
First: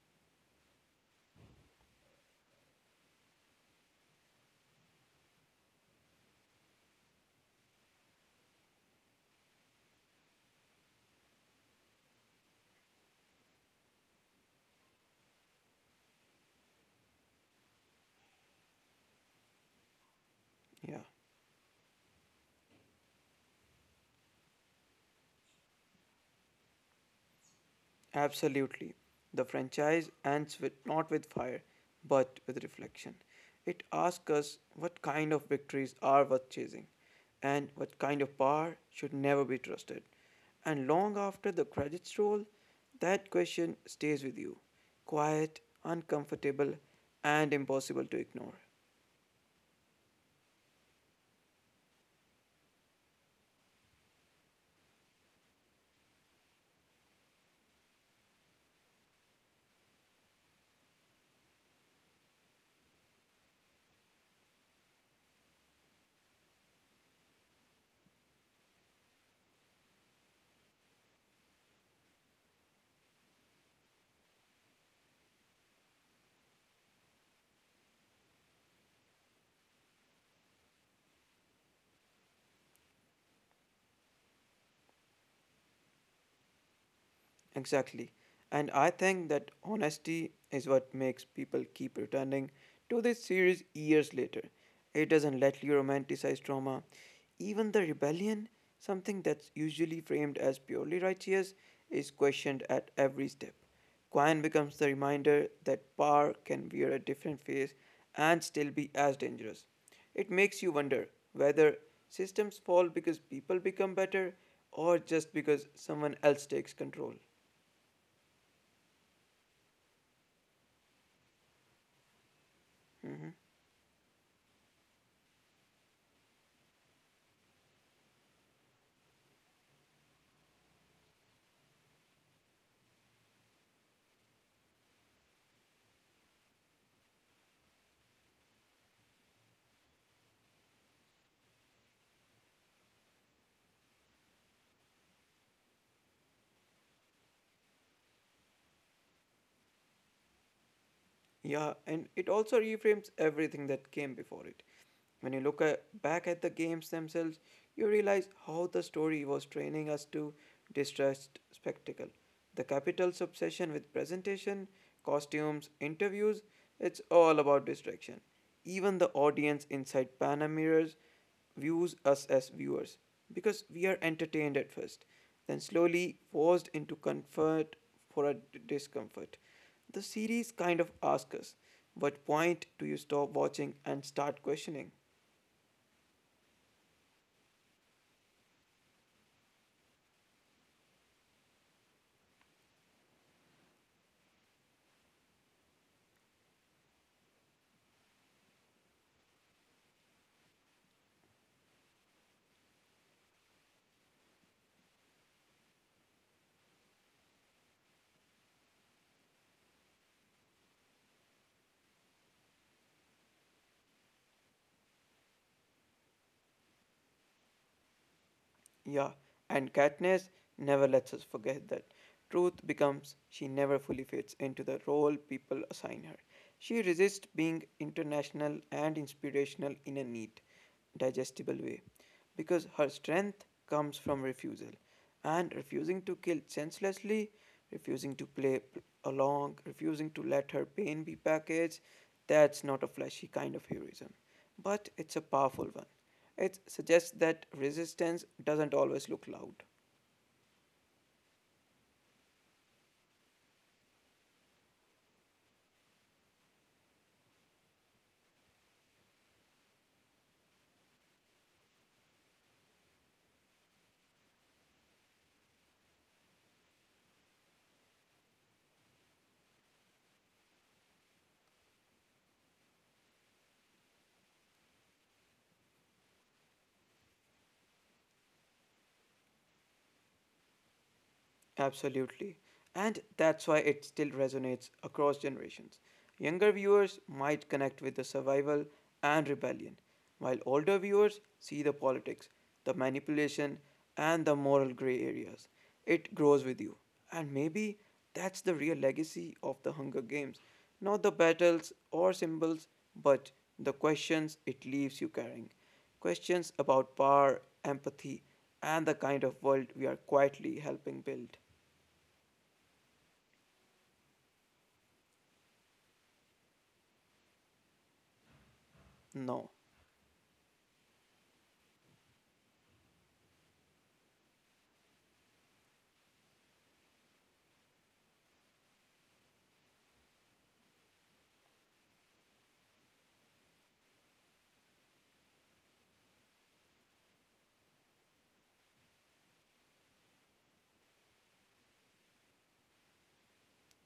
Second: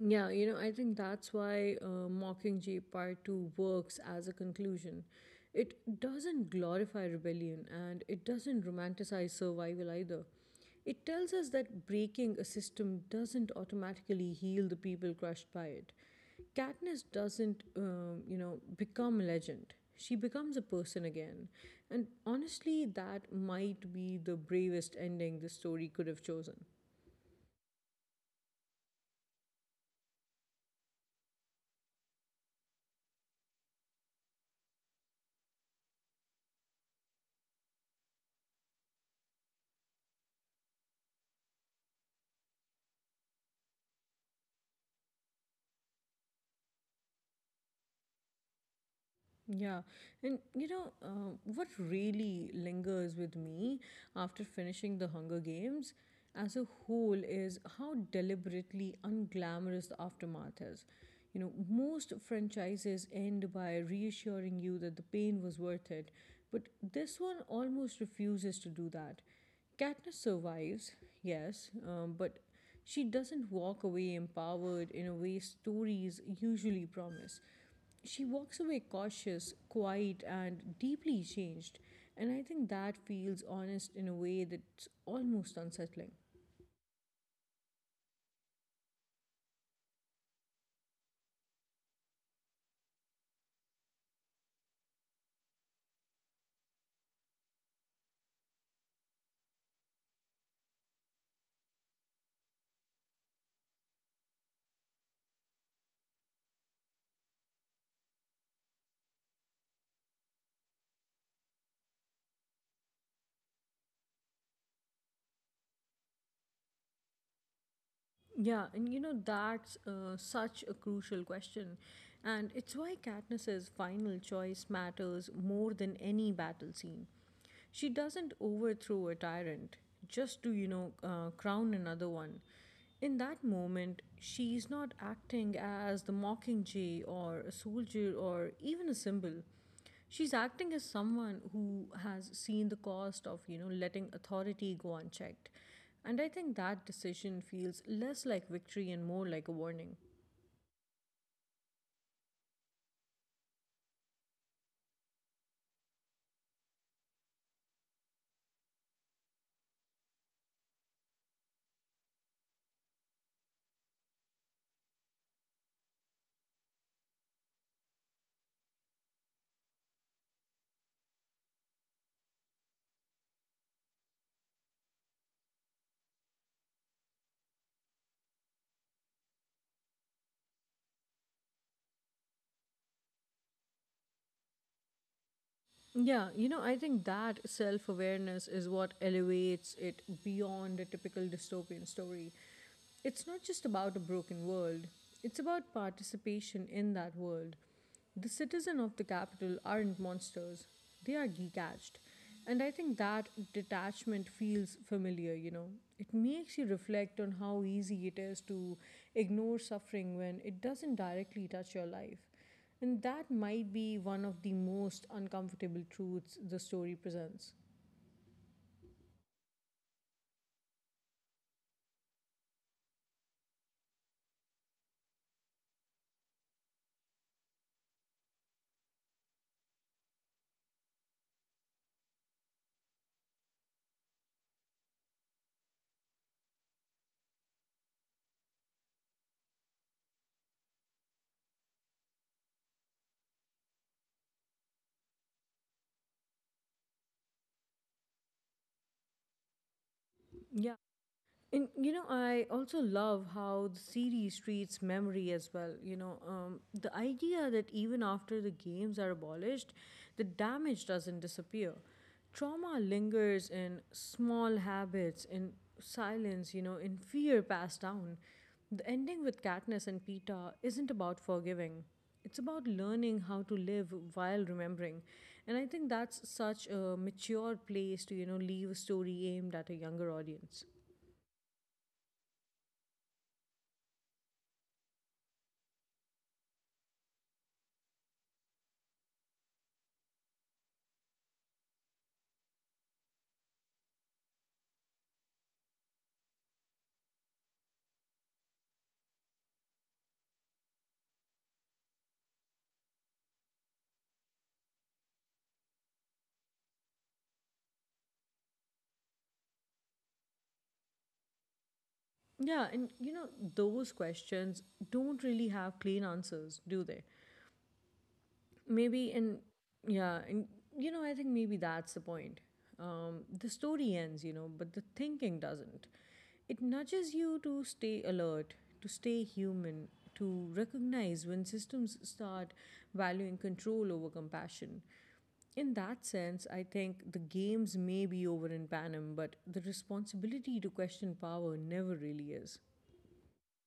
[SPEAKER 1] Yeah, you know, I think that's why uh, Mockingjay Part two works as a conclusion. It doesn't glorify rebellion and it doesn't romanticize survival either. It tells us that breaking a system doesn't automatically heal the people crushed by it. Katniss doesn't, um, you know, become a legend. She becomes a
[SPEAKER 2] Yeah,
[SPEAKER 1] person again. And honestly, that might be the bravest ending the story could have chosen.
[SPEAKER 2] absolutely. The franchise ends with not with fire, but with reflection. It asks us what kind of victories are worth chasing, and what kind of power should never be trusted. And long after the credits roll, that question stays with you, quiet, uncomfortable, and impossible to ignore.
[SPEAKER 1] Yeah, and you know, uh, what really lingers with me after finishing the Hunger Games as a whole is how deliberately unglamorous the aftermath is. You know, most franchises end by reassuring you that the pain was worth it, but this one almost refuses to do that. Katniss survives, yes, um, but she doesn't walk away empowered in a way stories usually promise. She walks away cautious, quiet, and deeply changed. And I think that feels honest in a way that's almost unsettling.
[SPEAKER 2] Exactly. And I think that honesty is what makes people keep returning to this series years later. It doesn't let you romanticize trauma. Even the rebellion, something that's usually framed as purely righteous, is questioned at every step. Quine becomes the reminder that power can wear a different face and still be as dangerous. It makes you wonder whether systems fall because people become better or just because someone else takes control.
[SPEAKER 1] Yeah, and you know, that's uh, such a crucial question. And it's why
[SPEAKER 2] Mhm.
[SPEAKER 1] Katniss's final choice matters more than any battle scene. She doesn't overthrow a tyrant just to, you know, uh, crown another one. In that moment, she's not acting as the mockingjay or a soldier or even a symbol. She's acting as someone who has seen the cost of, you know, letting authority go unchecked. And I think that decision feels less like victory and more like a warning.
[SPEAKER 2] Yeah, and it also reframes everything that came before it. When you look at, back at the games themselves, you realize how the story was training us to distrust spectacle. The capital's obsession with presentation, costumes, interviews, it's all about distraction. Even the audience inside Pana Mirrors views us as viewers because we are entertained at first, then slowly forced into comfort for a d- discomfort. The series kind of asks us, what point do you stop watching and start questioning?
[SPEAKER 1] Yeah, you know, I think that self awareness is what elevates it beyond a typical dystopian story. It's not just about a broken world, it's about participation in that world. The citizens of the capital aren't monsters, they are detached. And I think that detachment feels familiar, you know. It makes you reflect on how easy it is to ignore suffering when it doesn't directly touch your life. And that might be one of the most uncomfortable truths the story presents.
[SPEAKER 2] Yeah, and Katniss never lets us forget that. Truth becomes she never fully fits into the role people assign her. She resists being international and inspirational in a neat, digestible way because her strength comes from refusal and refusing to kill senselessly, refusing to play along, refusing to let her pain be packaged. That's not a flashy kind of heroism, but it's a powerful one. It suggests that resistance doesn't always look loud.
[SPEAKER 1] Yeah. And you know, I also love how the series treats memory as well. You know, um, the idea that even after the games are abolished, the damage doesn't disappear. Trauma lingers in small habits, in silence, you know, in fear passed down. The ending with Katniss and Peeta isn't about forgiving. It's about learning how to live while remembering. And I think that's such a mature place to, you know, leave a story aimed at a younger audience.
[SPEAKER 2] Absolutely. And that's why it still resonates across generations. Younger viewers might connect with the survival and rebellion, while older viewers see the politics, the manipulation, and the moral gray areas. It grows with you. And maybe that's the real legacy of the Hunger Games not the battles or symbols, but the questions it leaves you carrying. Questions about power, empathy, and the kind of world we are quietly helping build.
[SPEAKER 1] Yeah, and you know, those questions don't really have clean answers, do they? Maybe,
[SPEAKER 2] No,
[SPEAKER 1] and yeah, and you know, I think maybe that's the point. Um, the story ends, you know, but the thinking doesn't. It nudges you to stay alert, to stay human, to recognize when systems start valuing control over compassion. In that sense, I think the games may be over in Panem, but the responsibility to question power never really is.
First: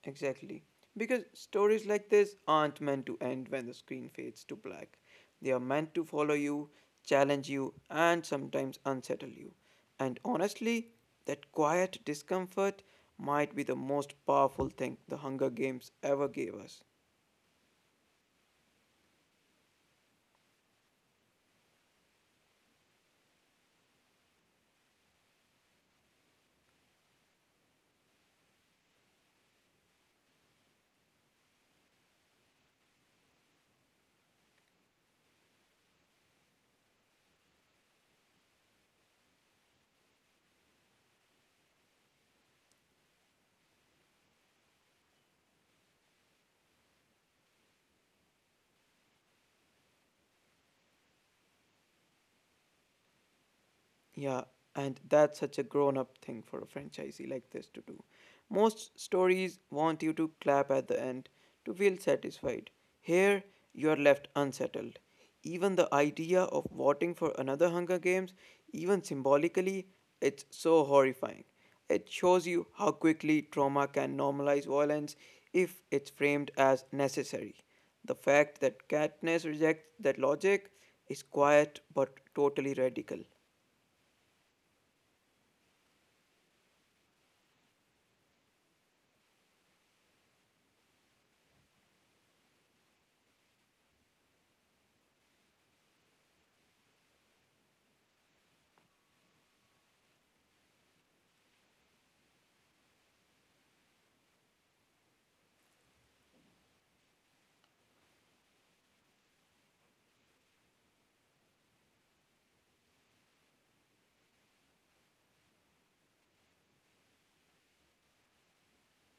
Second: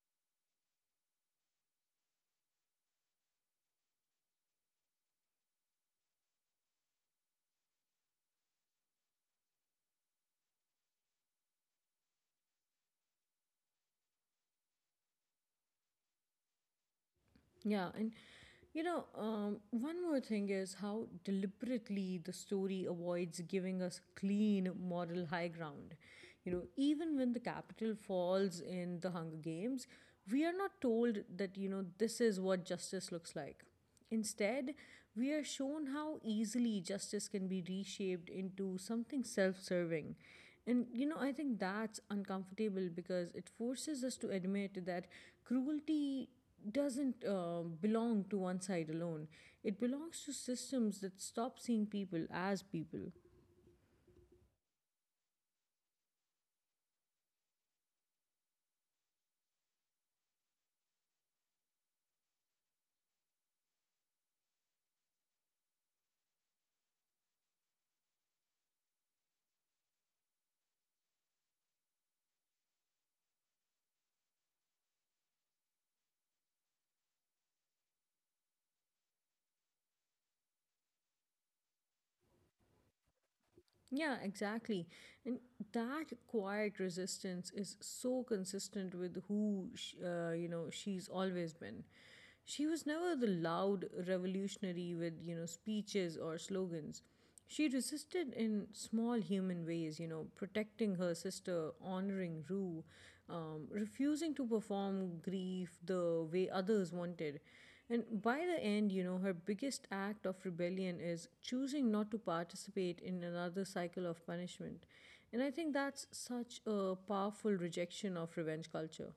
[SPEAKER 2] exactly. Because stories like this aren't meant to end when the screen fades to black. They are meant to follow you, challenge you, and sometimes unsettle you. And honestly, that quiet discomfort might be the most powerful thing the Hunger Games ever gave us.
[SPEAKER 1] Yeah, and you know, um, one more thing is how deliberately the story avoids giving us clean moral high ground. You know, even when the capital falls in the Hunger Games, we are not told that, you know, this is what justice looks like. Instead, we are shown how easily justice can be reshaped into something self serving. And you know, I think that's uncomfortable because it forces us to admit that cruelty doesn't uh, belong to one side alone. It belongs to systems that stop seeing people as people.
[SPEAKER 2] Yeah, and that's such a grown up thing for a franchisee like this to do. Most stories want you to clap at the end to feel satisfied. Here, you are left unsettled. Even the idea of voting for another Hunger Games, even symbolically, it's so horrifying. It shows you how quickly trauma can normalize violence if it's framed as necessary. The fact that Katniss rejects that logic is quiet but totally radical.
[SPEAKER 1] Yeah, exactly. And that quiet resistance is so consistent with who sh- uh, you know she's always been. She was never the loud revolutionary with you know speeches or slogans. She resisted in small human ways, you know, protecting her sister, honoring Rue, um, refusing to perform grief the way others wanted and by the end, you know, her biggest act of rebellion is choosing not to participate in another cycle of punishment. And I think that's such a powerful rejection of revenge culture.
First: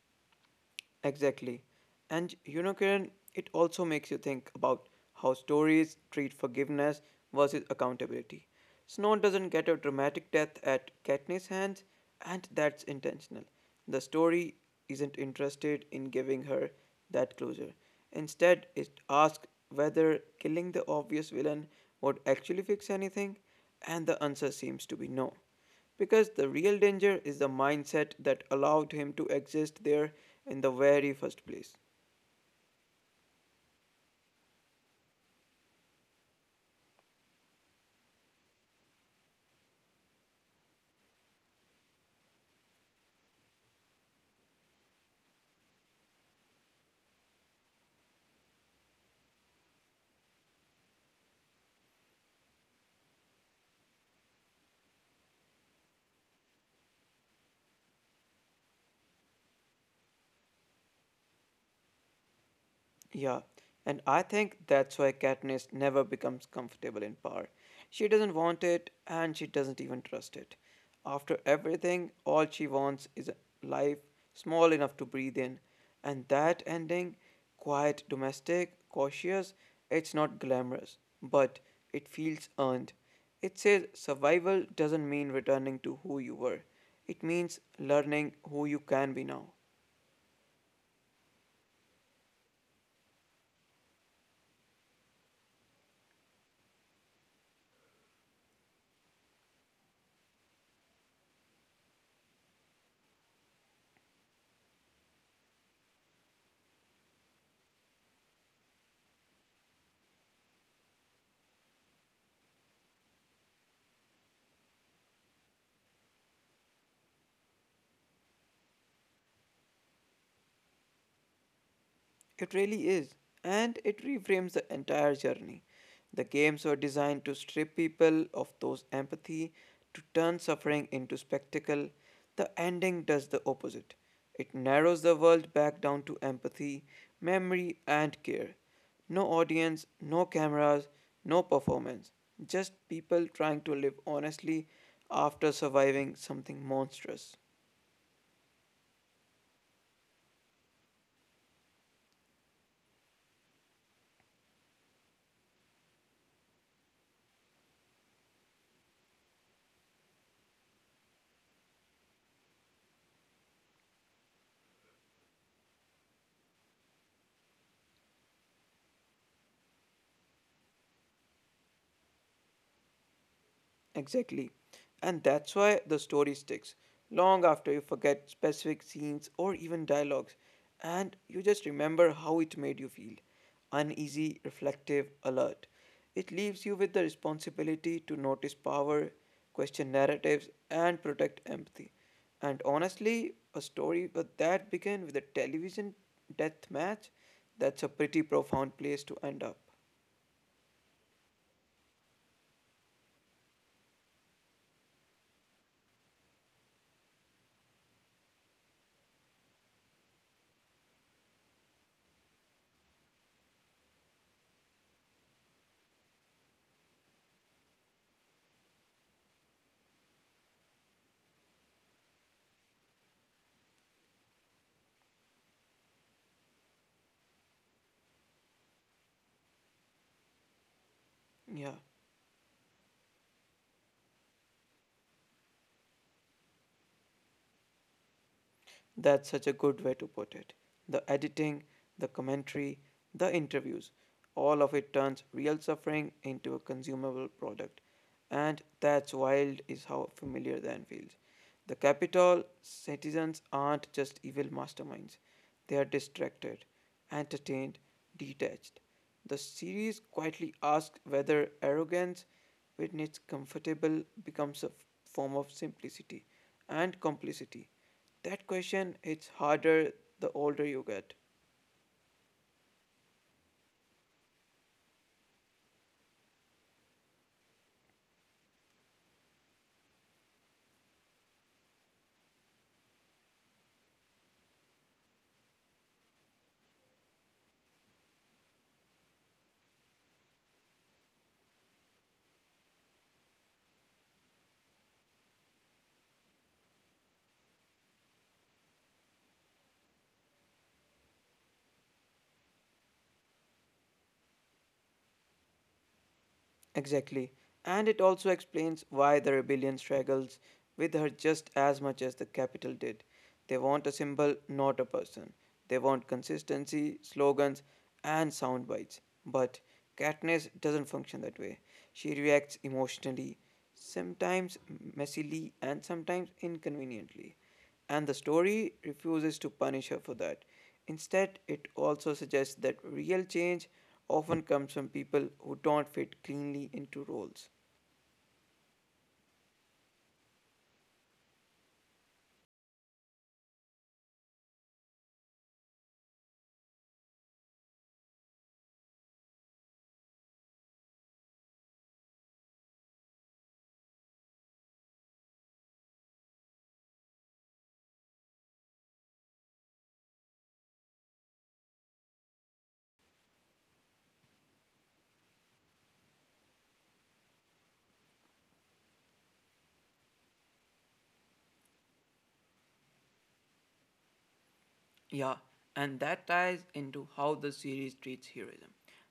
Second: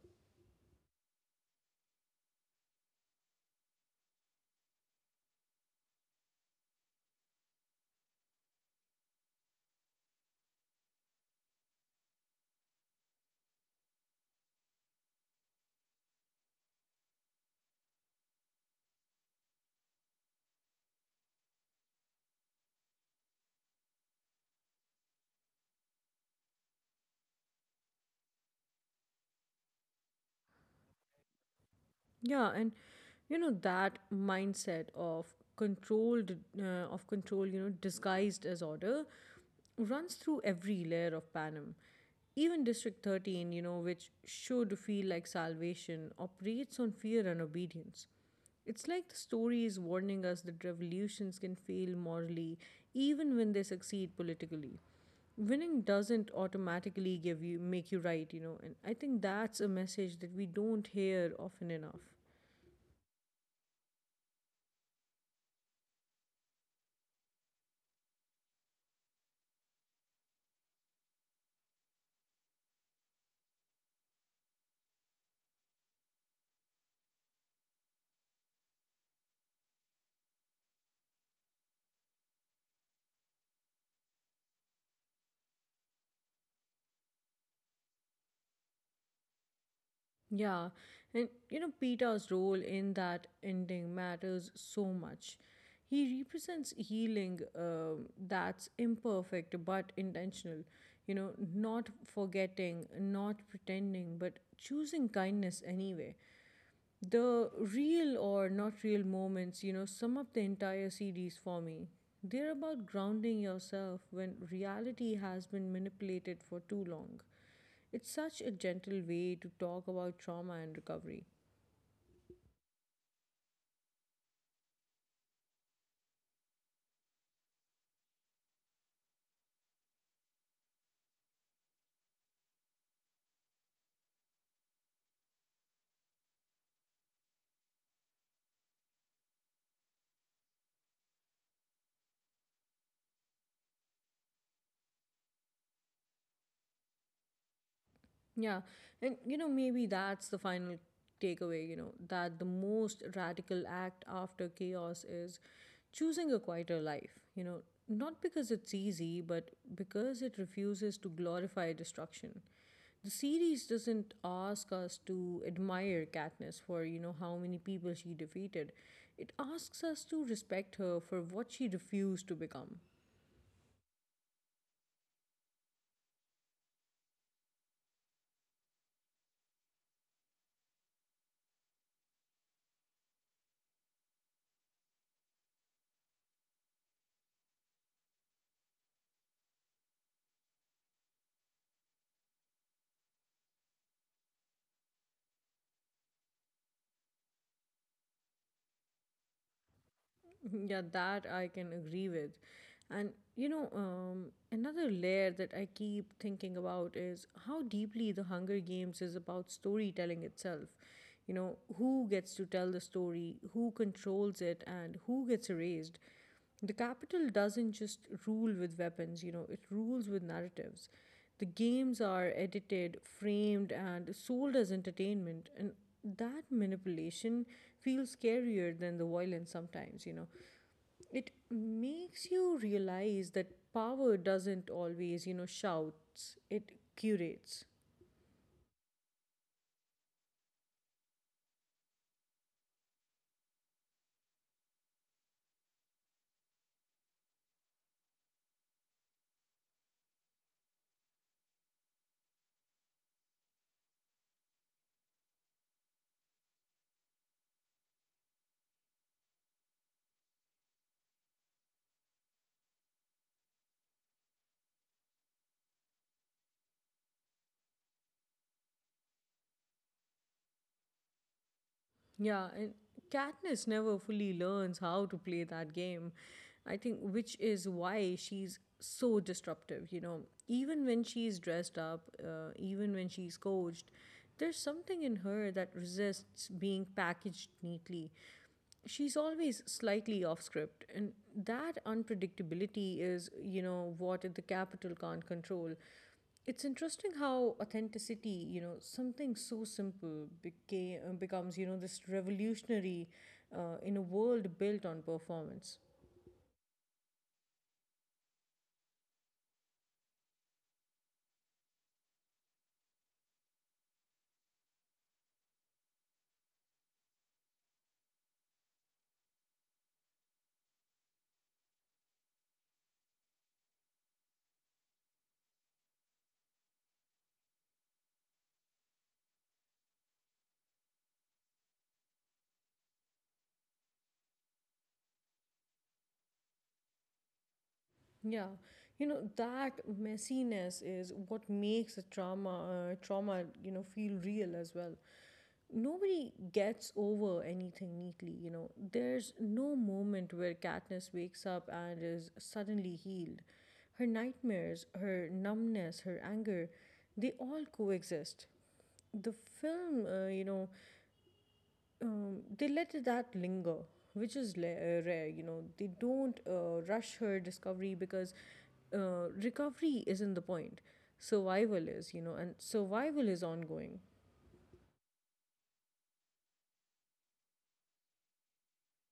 [SPEAKER 2] Exactly. And you know, Kiran, it also makes you think about how stories treat forgiveness versus accountability. Snow doesn't get a dramatic death at Katniss' hands, and that's intentional. The story isn't interested in giving her that closure. Instead, it asks whether killing the obvious villain would actually fix anything, and the answer seems to be no. Because the real danger is the mindset that allowed him to exist there in the very first place.
[SPEAKER 1] Yeah, and you know that mindset of controlled uh, of control, you know, disguised as order, runs through every layer of Panem. Even District thirteen, you know, which should feel like salvation, operates on fear and obedience. It's like the story is warning us that revolutions can fail morally even when they succeed politically winning doesn't automatically give you make you right you know and I think that's a message that we don't hear often enough
[SPEAKER 2] Yeah, and I think that's why Katniss never becomes comfortable in power. She doesn't want it, and she doesn't even trust it. After everything, all she wants is a life small enough to breathe in, and that ending, quiet, domestic, cautious, it's not glamorous, but it feels earned. It says survival doesn't mean returning to who you were. It means learning who you can be now.
[SPEAKER 1] yeah and you know peter's role in that ending matters so much he represents healing um that's imperfect but intentional you know not forgetting not pretending but choosing kindness anyway the real or not real moments, you know, sum up the entire series for me. They're about grounding yourself when reality has been manipulated for too long. It's such a gentle way to talk about trauma and recovery.
[SPEAKER 2] It really is, and it reframes the entire journey. The games were designed to strip people of those empathy, to turn suffering into spectacle. The ending does the opposite. It narrows the world back down to empathy, memory, and care. No audience, no cameras, no performance. Just people trying to live honestly after surviving something monstrous.
[SPEAKER 1] Yeah. And, you know, maybe that's the final takeaway, you know, that the most radical act after chaos is choosing a quieter life, you know, not because it's easy, but because it refuses to glorify destruction. The series doesn't ask us to admire Katniss for, you know, how many people she defeated. It asks us to respect her for what she refused to become.
[SPEAKER 2] Exactly. And that's why the story sticks long after you forget specific scenes or even dialogues, and you just remember how it made you feel uneasy, reflective, alert. It leaves you with the responsibility to notice power, question narratives, and protect empathy. And honestly, a story but that began with a television death match, that's a pretty profound place to end up.
[SPEAKER 1] Yeah, that I can agree with. And you know, um, another layer that I keep thinking about is how deeply the Hunger Games is about storytelling itself. You know, who gets to tell the story, who controls it, and who gets erased. The capital doesn't just rule with weapons, you know, it rules with narratives. The games are edited, framed, and sold as entertainment, and that manipulation feels scarier than the violence sometimes, you know. It
[SPEAKER 2] Yeah.
[SPEAKER 1] makes you realize that power doesn't always, you know, shouts, it curates.
[SPEAKER 2] That's such a good way to put it. The editing, the commentary, the interviews, all of it turns real suffering into a consumable product. And that's wild, is how familiar then feels. The capital citizens aren't just evil masterminds, they are distracted, entertained, detached. The series quietly asks whether arrogance, when it's comfortable, becomes a form of simplicity and complicity. That question it's harder the older you get.
[SPEAKER 1] Yeah, and Katniss never fully learns how to play that game, I think, which is why she's so disruptive, you know. Even when she's dressed up, uh, even when she's coached, there's something in her that resists being packaged neatly. She's always slightly off script, and that unpredictability is, you know, what the capital can't control. It's interesting how authenticity, you know, something so simple became uh, becomes, you know, this revolutionary uh, in a world built on performance.
[SPEAKER 2] Exactly. And it also explains why the rebellion struggles with her just as much as the capital did. They want a symbol, not a person. They want consistency, slogans, and sound bites. But Katniss doesn't function that way. She reacts emotionally, sometimes messily, and sometimes inconveniently. And the story refuses to punish her for that. Instead, it also suggests that real change often comes from people who don't fit cleanly into roles.
[SPEAKER 1] Yeah, you know that messiness is what makes a trauma, uh, trauma, you know, feel real as well. Nobody gets over anything neatly. You know, there's no moment where Katniss wakes up and is suddenly healed. Her nightmares, her numbness, her anger, they all coexist. the film, uh, you know, um, they let that linger, which is la- uh, rare. You know, they don't uh, rush her discovery because uh, recovery isn't the point. Survival is, you know, and survival is ongoing.
[SPEAKER 2] Yeah, and that ties into how the series treats heroism.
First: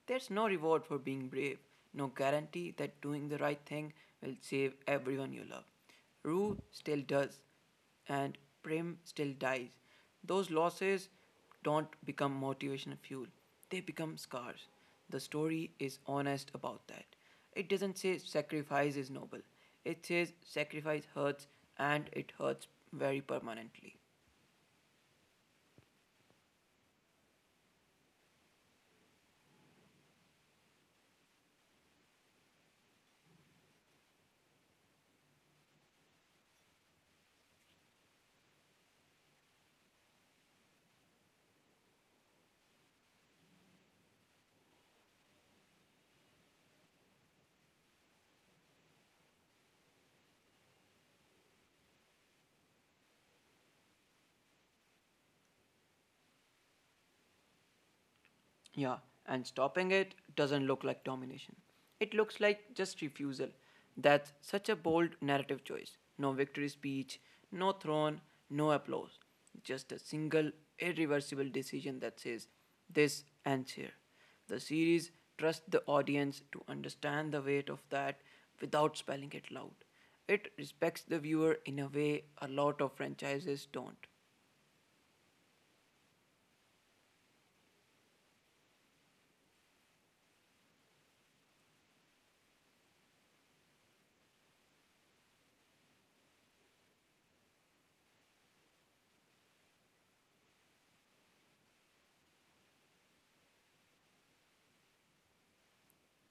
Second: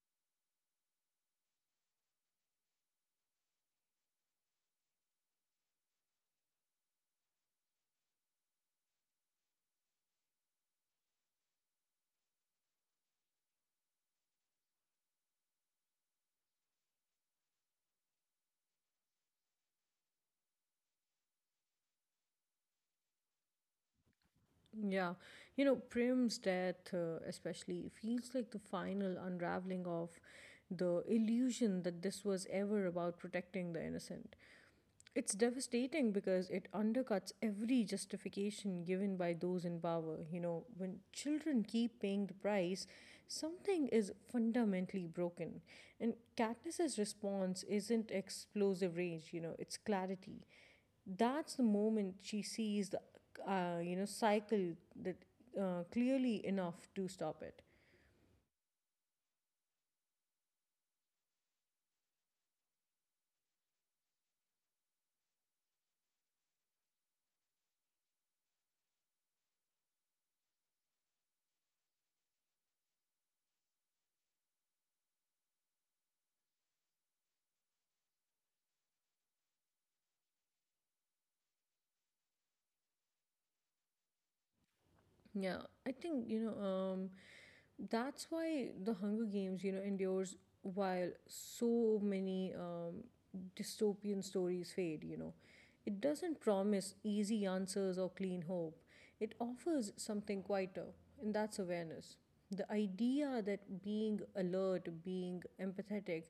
[SPEAKER 2] There's no reward for being brave, no guarantee that doing the right thing will save everyone you love. Rue still does, and Prim still dies. Those losses don't become motivational fuel, they become scars. The story is honest about that. It doesn't say sacrifice is noble, it says sacrifice hurts, and it hurts very permanently.
[SPEAKER 1] Yeah, you know, Prim's death, uh, especially, feels like the final unraveling of the illusion that this was ever about protecting the innocent. It's devastating because it undercuts every justification given by those in power. You know, when children keep paying the price, something is fundamentally broken. And Katniss's response isn't explosive rage, you know, it's clarity. That's the moment she sees the, uh, you know, cycle that uh, clearly enough to stop it.
[SPEAKER 2] Yeah, and stopping it doesn't look like domination. It looks like just refusal. That's such a bold narrative choice. No victory speech, no throne, no applause. Just a single, irreversible decision that says, this ends here. The series trusts the audience to understand the weight of that without spelling it loud. It respects the viewer in a way a lot of franchises don't.
[SPEAKER 1] Yeah, I think you know um, that's why the Hunger Games you know endures while so many um, dystopian stories fade. You know, it doesn't promise easy answers or clean hope. It offers something quieter, and that's awareness. The idea that being alert, being empathetic,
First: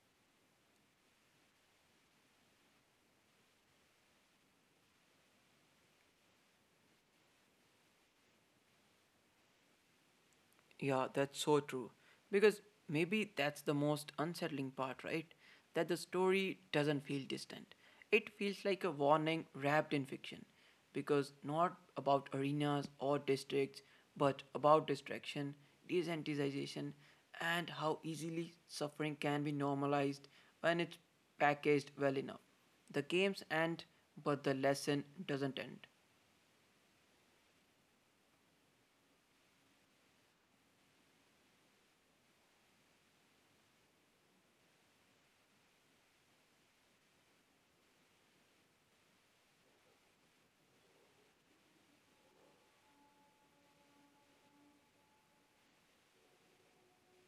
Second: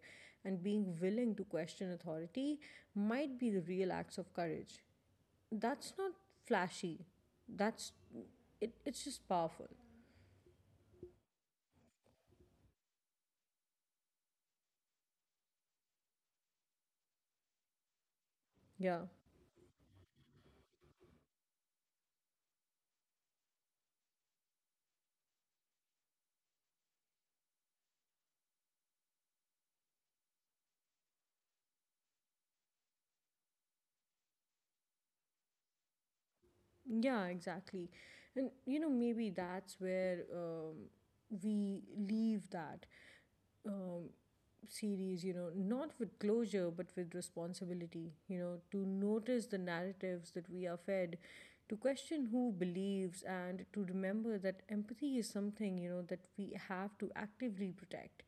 [SPEAKER 1] and being willing to question authority might be the real acts of courage, that's not flashy, that's it, it's just powerful.
[SPEAKER 2] Yeah, that's so true. Because maybe that's the most unsettling part, right? That the story doesn't feel distant. It feels like
[SPEAKER 1] Yeah.
[SPEAKER 2] a warning wrapped in fiction. Because not about arenas or districts, but about distraction, desensitization, and how easily suffering can be normalized when it's packaged well enough. The games end, but the lesson doesn't end.
[SPEAKER 1] Yeah, exactly. And you know maybe that's where um, we leave that um, series, you know, not with closure, but with responsibility, you know, to notice the narratives that we are fed, to question who believes, and to remember that empathy is something, you know, that we have to actively protect.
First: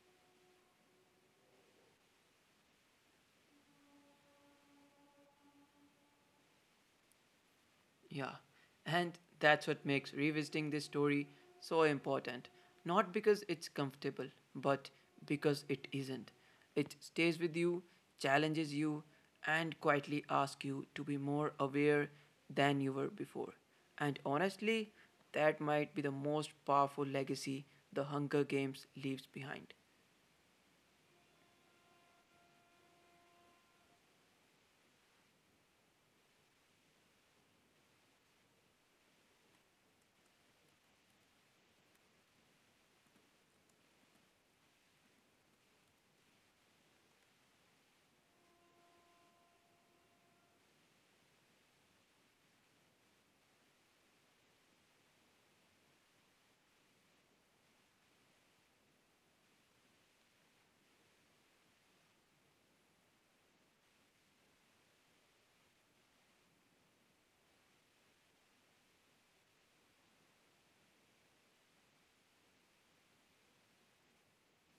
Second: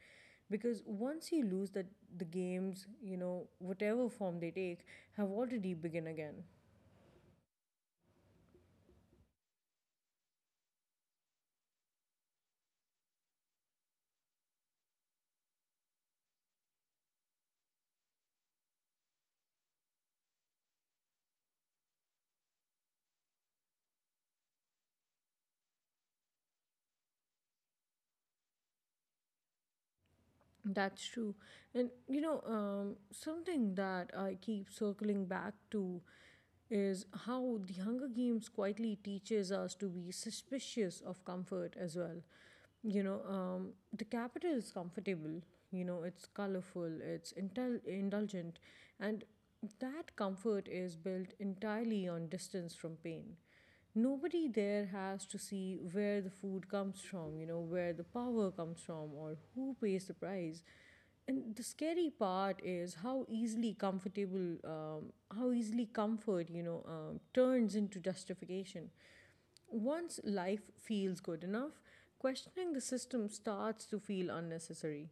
[SPEAKER 1] Because once you lose that, the games, you know, whatever form they take, have already begun again.
[SPEAKER 2] Yeah, and that's what makes revisiting this story so important. Not because it's comfortable, but because it isn't. It stays with you, challenges you, and quietly asks you to be more aware than you were before. And honestly, that might be the most powerful legacy the Hunger Games leaves behind.
[SPEAKER 1] That's true. And you know, um, something that I keep circling back to is how the Hunger Games quietly teaches us to be suspicious of comfort as well. You know, um, the capital is comfortable, you know, it's colorful, it's intel- indulgent, and that comfort is built entirely on distance from pain. Nobody there has to see where the food comes from, you know, where the power comes from, or who pays the price. And the scary part is how easily comfortable, um, how easily comfort, you know, um, turns into justification. Once life feels good enough, questioning the system starts to feel unnecessary.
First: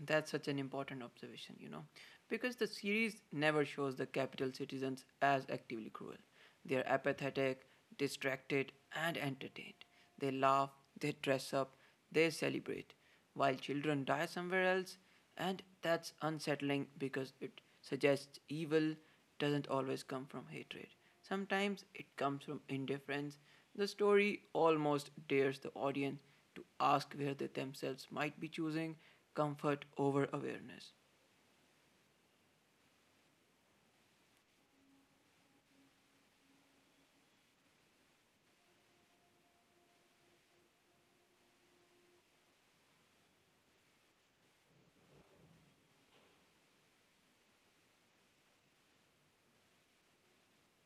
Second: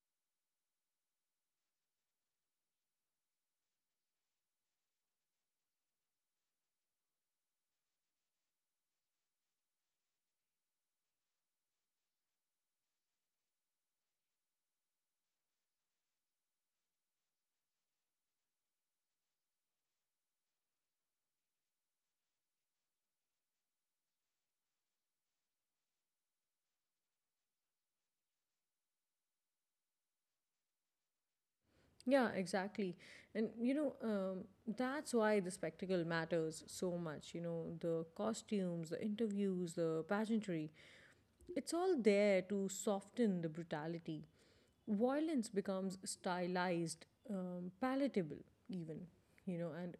[SPEAKER 2] That's such an important observation, you know, because the series never shows the capital citizens as actively cruel. They are apathetic, distracted, and entertained. They laugh, they dress up, they celebrate, while children die somewhere else, and that's unsettling because it suggests evil doesn't always come from hatred. Sometimes it comes from indifference. The story almost dares the audience to ask where they themselves might be choosing comfort over awareness.
[SPEAKER 1] Yeah, exactly. And you know, um, that's why the spectacle matters so much. You know, the costumes, the interviews, the pageantry. It's all there to soften the brutality. Violence becomes stylized, um, palatable, even, you know, and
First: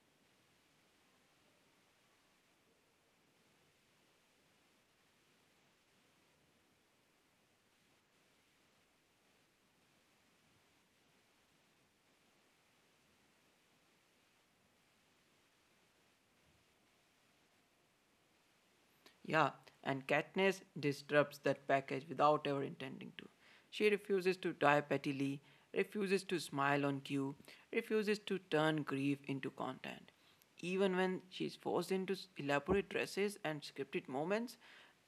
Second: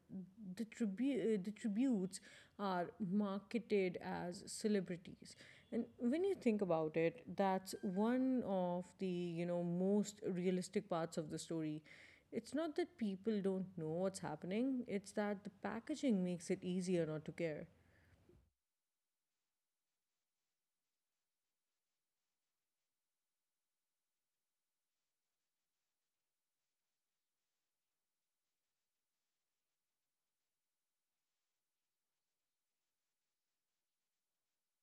[SPEAKER 1] the, tribu- uh, the tributes are marketed as celebrities. And when you think about it, that's one of the, you know, most realistic parts of the story. It's not that people don't know what's happening, it's that the packaging makes it easier not to care.
[SPEAKER 2] Yeah, and Katniss disrupts that package without ever intending to. She refuses to die pettily, refuses to smile on cue, refuses to turn grief into content. Even when she's forced into s- elaborate dresses and scripted moments,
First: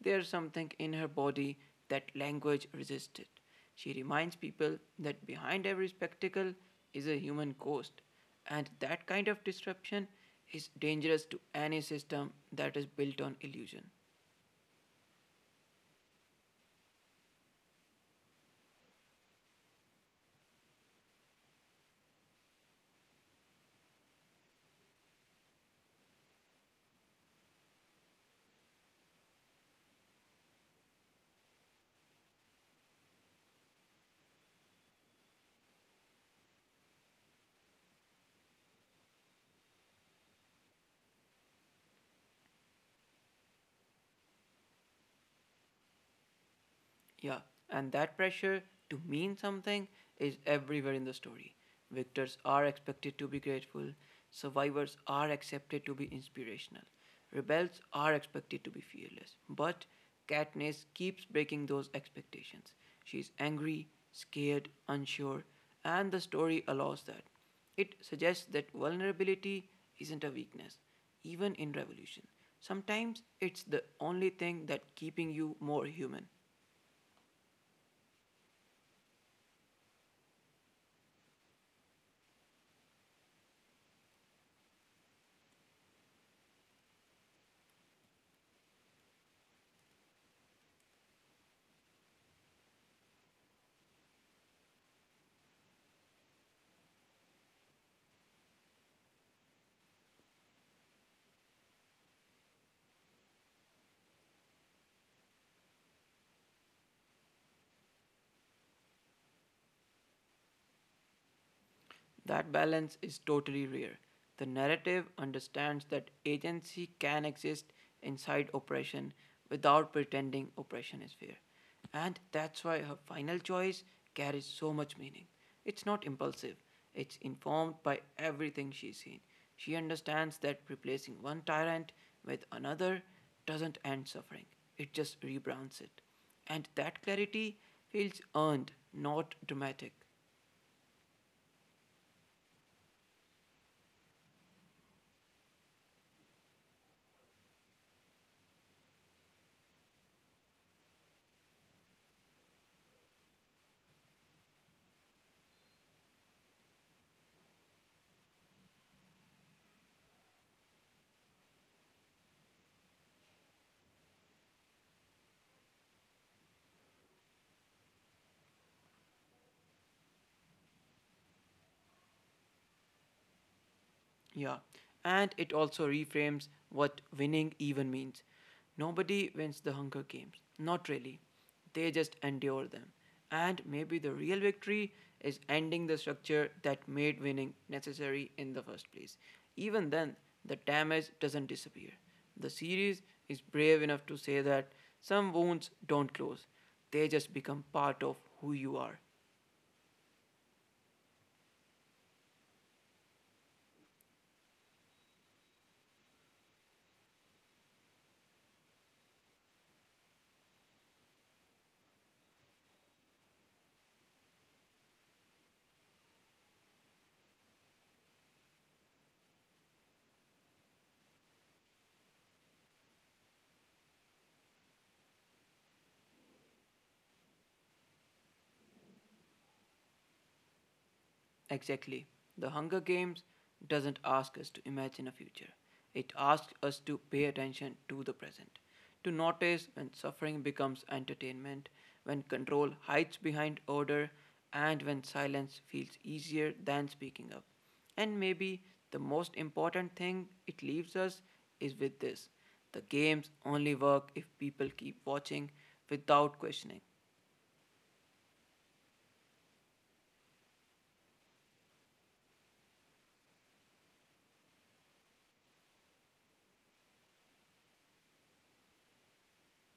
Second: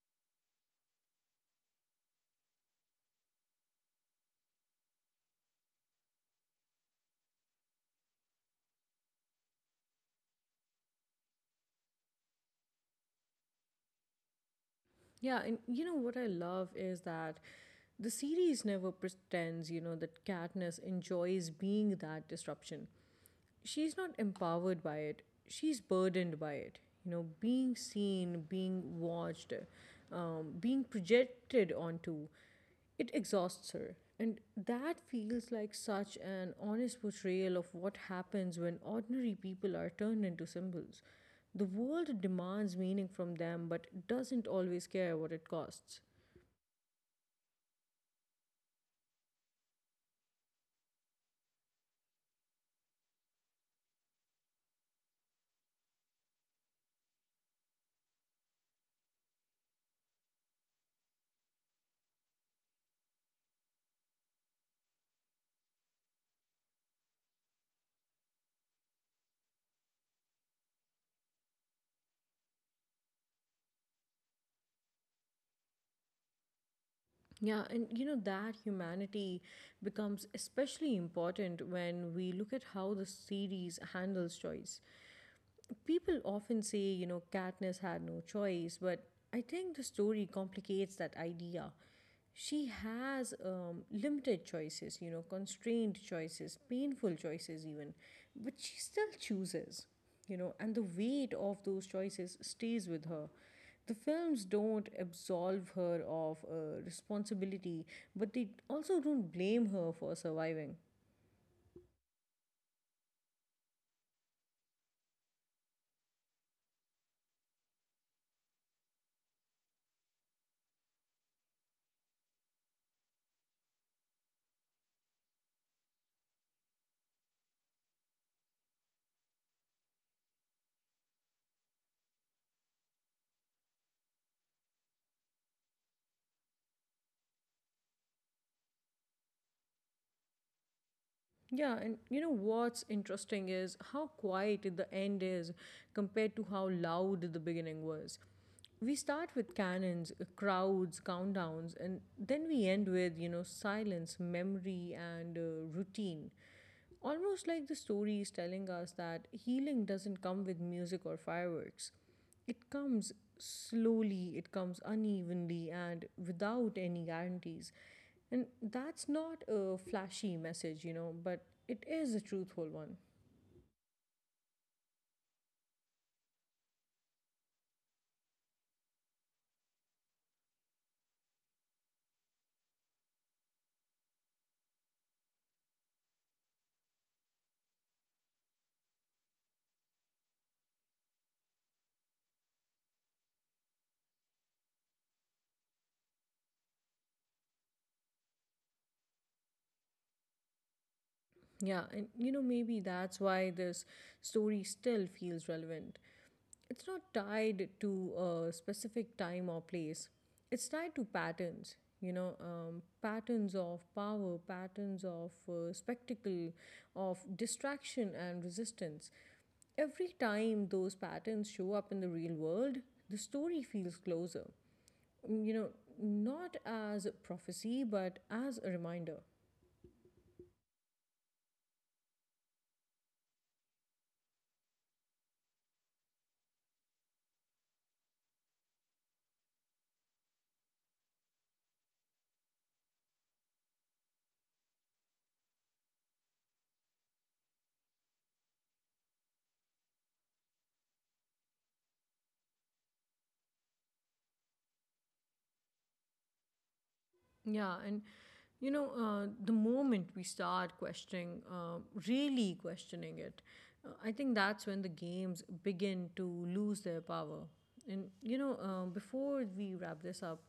[SPEAKER 2] there's something in her body that language resisted. She reminds people that behind every spectacle is a human ghost, and that kind of disruption is dangerous to any system that is built on illusion.
[SPEAKER 1] Yeah, and you know what I love is that the series never pretends, you know, that Katniss enjoys being that disruption. She's not empowered by it. She's burdened by it you know being seen, being watched, um, being projected onto. It exhausts her, and that feels like such an honest portrayal of what happens when ordinary people are turned into symbols. The world demands meaning from them, but doesn't always care what it costs.
[SPEAKER 2] Yeah, and that pressure to mean something is everywhere in the story. Victors are expected to be grateful, survivors are accepted to be inspirational, rebels are expected to be fearless. But Katniss keeps breaking those expectations. She's angry, scared, unsure, and the story allows that. It suggests that vulnerability isn't a weakness, even in revolution. Sometimes it's the only thing that keeping you more human.
[SPEAKER 1] Yeah, and you know that humanity becomes especially important when we look at how the series handles choice. People often say, you know, Katniss had no choice, but I think the story complicates that idea. She has um, limited choices, you know, constrained choices, painful choices, even, but she still chooses, you know, and the weight of those choices stays with her. The films don't absolve her of uh, responsibility, but they also don't blame her for surviving.
[SPEAKER 2] That balance is totally rare. The narrative understands that agency can exist inside oppression without pretending oppression is fair. And that's why her final choice carries so much meaning. It's not impulsive, it's informed by everything she's seen. She understands that replacing one tyrant with another doesn't end suffering, it just rebrands it. And that clarity feels earned, not dramatic.
[SPEAKER 1] Yeah, and you know what's interesting is how quiet the end is compared to how loud the beginning was. We start with cannons, uh, crowds, countdowns, and then we end with, you know, silence, memory, and uh, routine. Almost like the story is telling us that healing doesn't come with music or fireworks. It comes slowly, it comes unevenly, and without any guarantees. And that's not a flashy message, you know, but it is a truthful one.
[SPEAKER 2] Yeah, and it also reframes what winning even means. Nobody wins the Hunger Games, not really. They just endure them. And maybe the real victory is ending the structure that made winning necessary in the first place. Even then, the damage doesn't disappear. The series is brave enough to say that some wounds don't close, they just become part of who you are.
[SPEAKER 1] Yeah, and you know, maybe that's why this story still feels relevant. It's not tied to a specific time or place, it's tied to patterns, you know, um, patterns of power, patterns of uh, spectacle, of distraction and resistance. Every time those patterns show up in the real world, the story feels closer, you know, not as a prophecy, but as a reminder.
[SPEAKER 2] Exactly. The Hunger Games doesn't ask us to imagine a future. It asks us to pay attention to the present, to notice when suffering becomes entertainment, when control hides behind order, and when silence feels easier than speaking up. And maybe the most important thing it leaves us is with this: the games only work if people keep watching without
[SPEAKER 1] Yeah,
[SPEAKER 2] questioning.
[SPEAKER 1] and you know, uh, the moment we start questioning, uh, really questioning it, uh, I think that's when the games begin to lose their power. And you know, um, before we wrap this up,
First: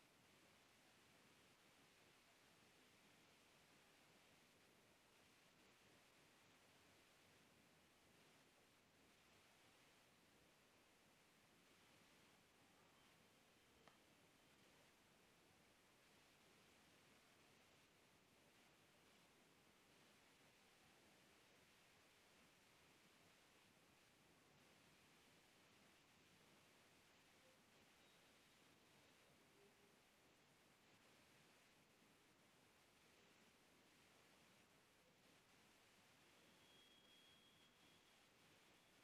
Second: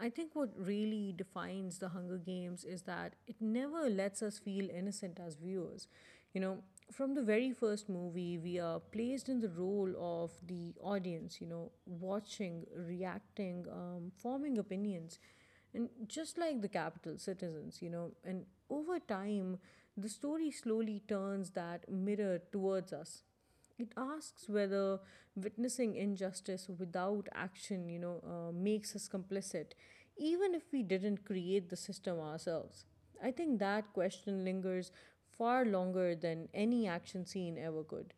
[SPEAKER 1] I think what really defines the Hunger Games is that it never lets us feel innocent as viewers. You know, from the very first movie, we are placed in the role of the audience, you know, watching, reacting, um, forming opinions. And just like the capital, citizens, you know, and over time, the story slowly turns that mirror towards us. It asks whether witnessing injustice without action, you know, uh, makes us complicit, even if we didn't create the system ourselves. I think that question lingers far longer than any action scene ever could.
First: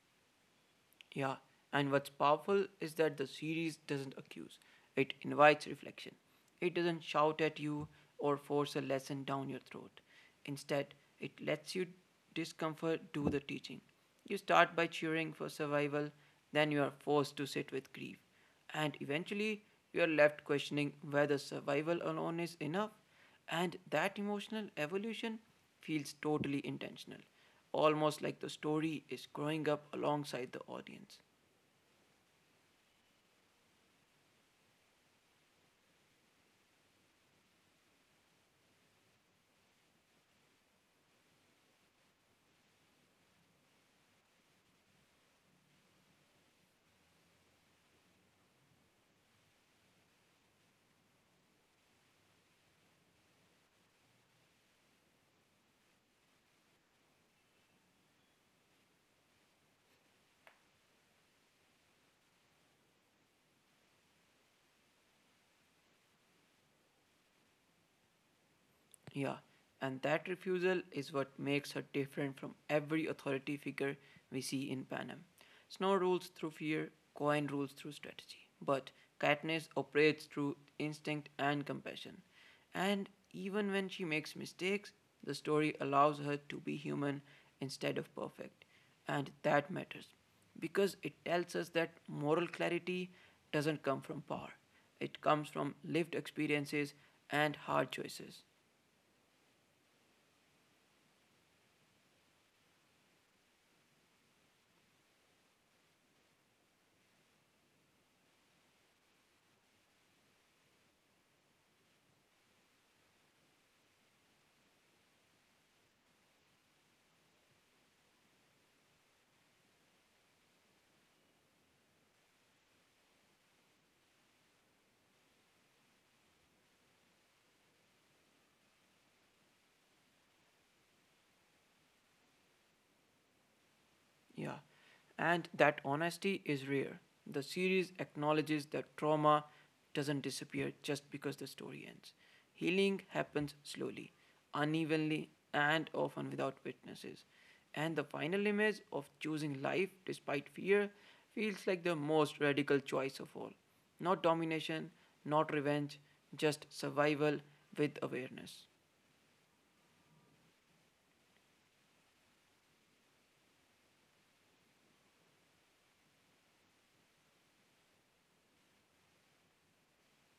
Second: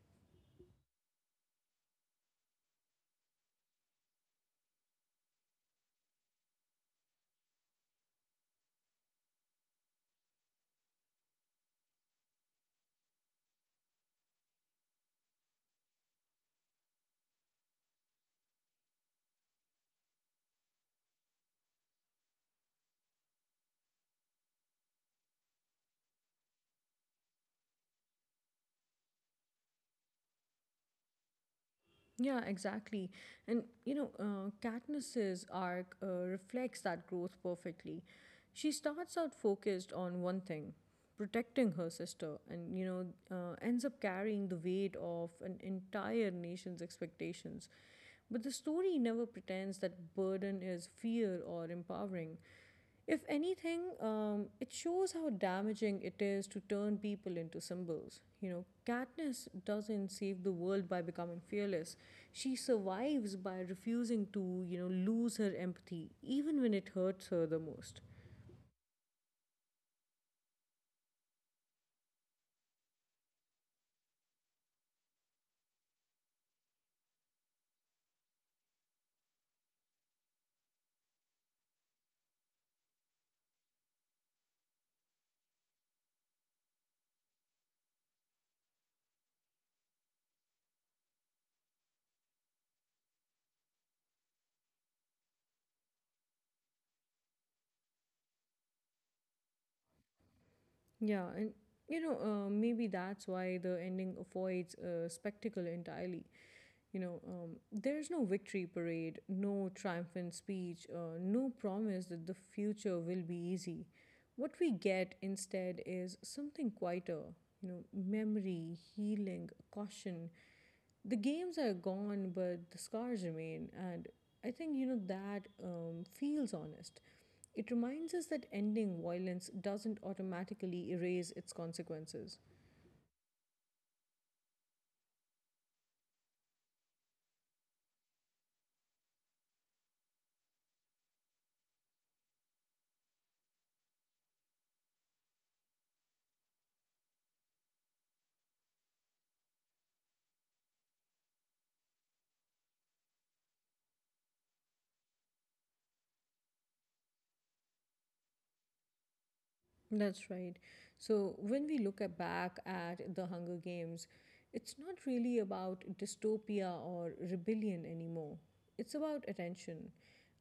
[SPEAKER 2] Yeah, and what's powerful is that the series doesn't accuse, it invites reflection. It doesn't shout at you or force a lesson down your throat. Instead, it lets you discomfort do the teaching. You start by cheering for survival, then you are forced to sit with grief, and eventually you are left questioning whether survival alone is enough. And that emotional evolution feels totally intentional, almost like the story is growing up alongside the audience.
[SPEAKER 1] Yeah, exactly. And you know, uh, Katniss's arc uh, reflects that growth perfectly. She starts out focused on one thing, protecting her sister, and you know, uh, ends up carrying the weight of an entire nation's expectations. But the story never pretends that burden is fear or empowering. If anything, um, it shows how damaging it is to turn people into symbols. You know, Katniss doesn't save the world by becoming fearless. She survives by refusing to, you know, lose her empathy, even when it hurts her the most.
[SPEAKER 2] Yeah, and that refusal is what makes her different from every authority figure we see in Panem. Snow rules through fear, Coin rules through strategy, but Katniss operates through instinct and compassion. And even when she makes mistakes, the story allows her to be human instead of perfect. And that matters because it tells us that moral clarity doesn't come from power, it comes from lived experiences and hard choices.
[SPEAKER 1] Yeah, and you know, uh, maybe that's why the ending avoids uh, spectacle entirely. You know, um, there's no victory parade, no triumphant speech, uh, no promise that the future will be easy. What we get instead is something quieter, you know, memory, healing, caution. The games are gone, but the scars remain. And I think, you know, that um, feels honest. It reminds us that ending violence doesn't automatically erase its consequences.
[SPEAKER 2] Yeah, and that honesty is rare. The series acknowledges that trauma doesn't disappear just because the story ends. Healing happens slowly, unevenly, and often without witnesses. And the final image of choosing life despite fear feels like the most radical choice of all. Not domination, not revenge, just survival with awareness.
[SPEAKER 1] That's right. So when we look at back at the Hunger Games, it's not really about dystopia or rebellion anymore. It's about attention,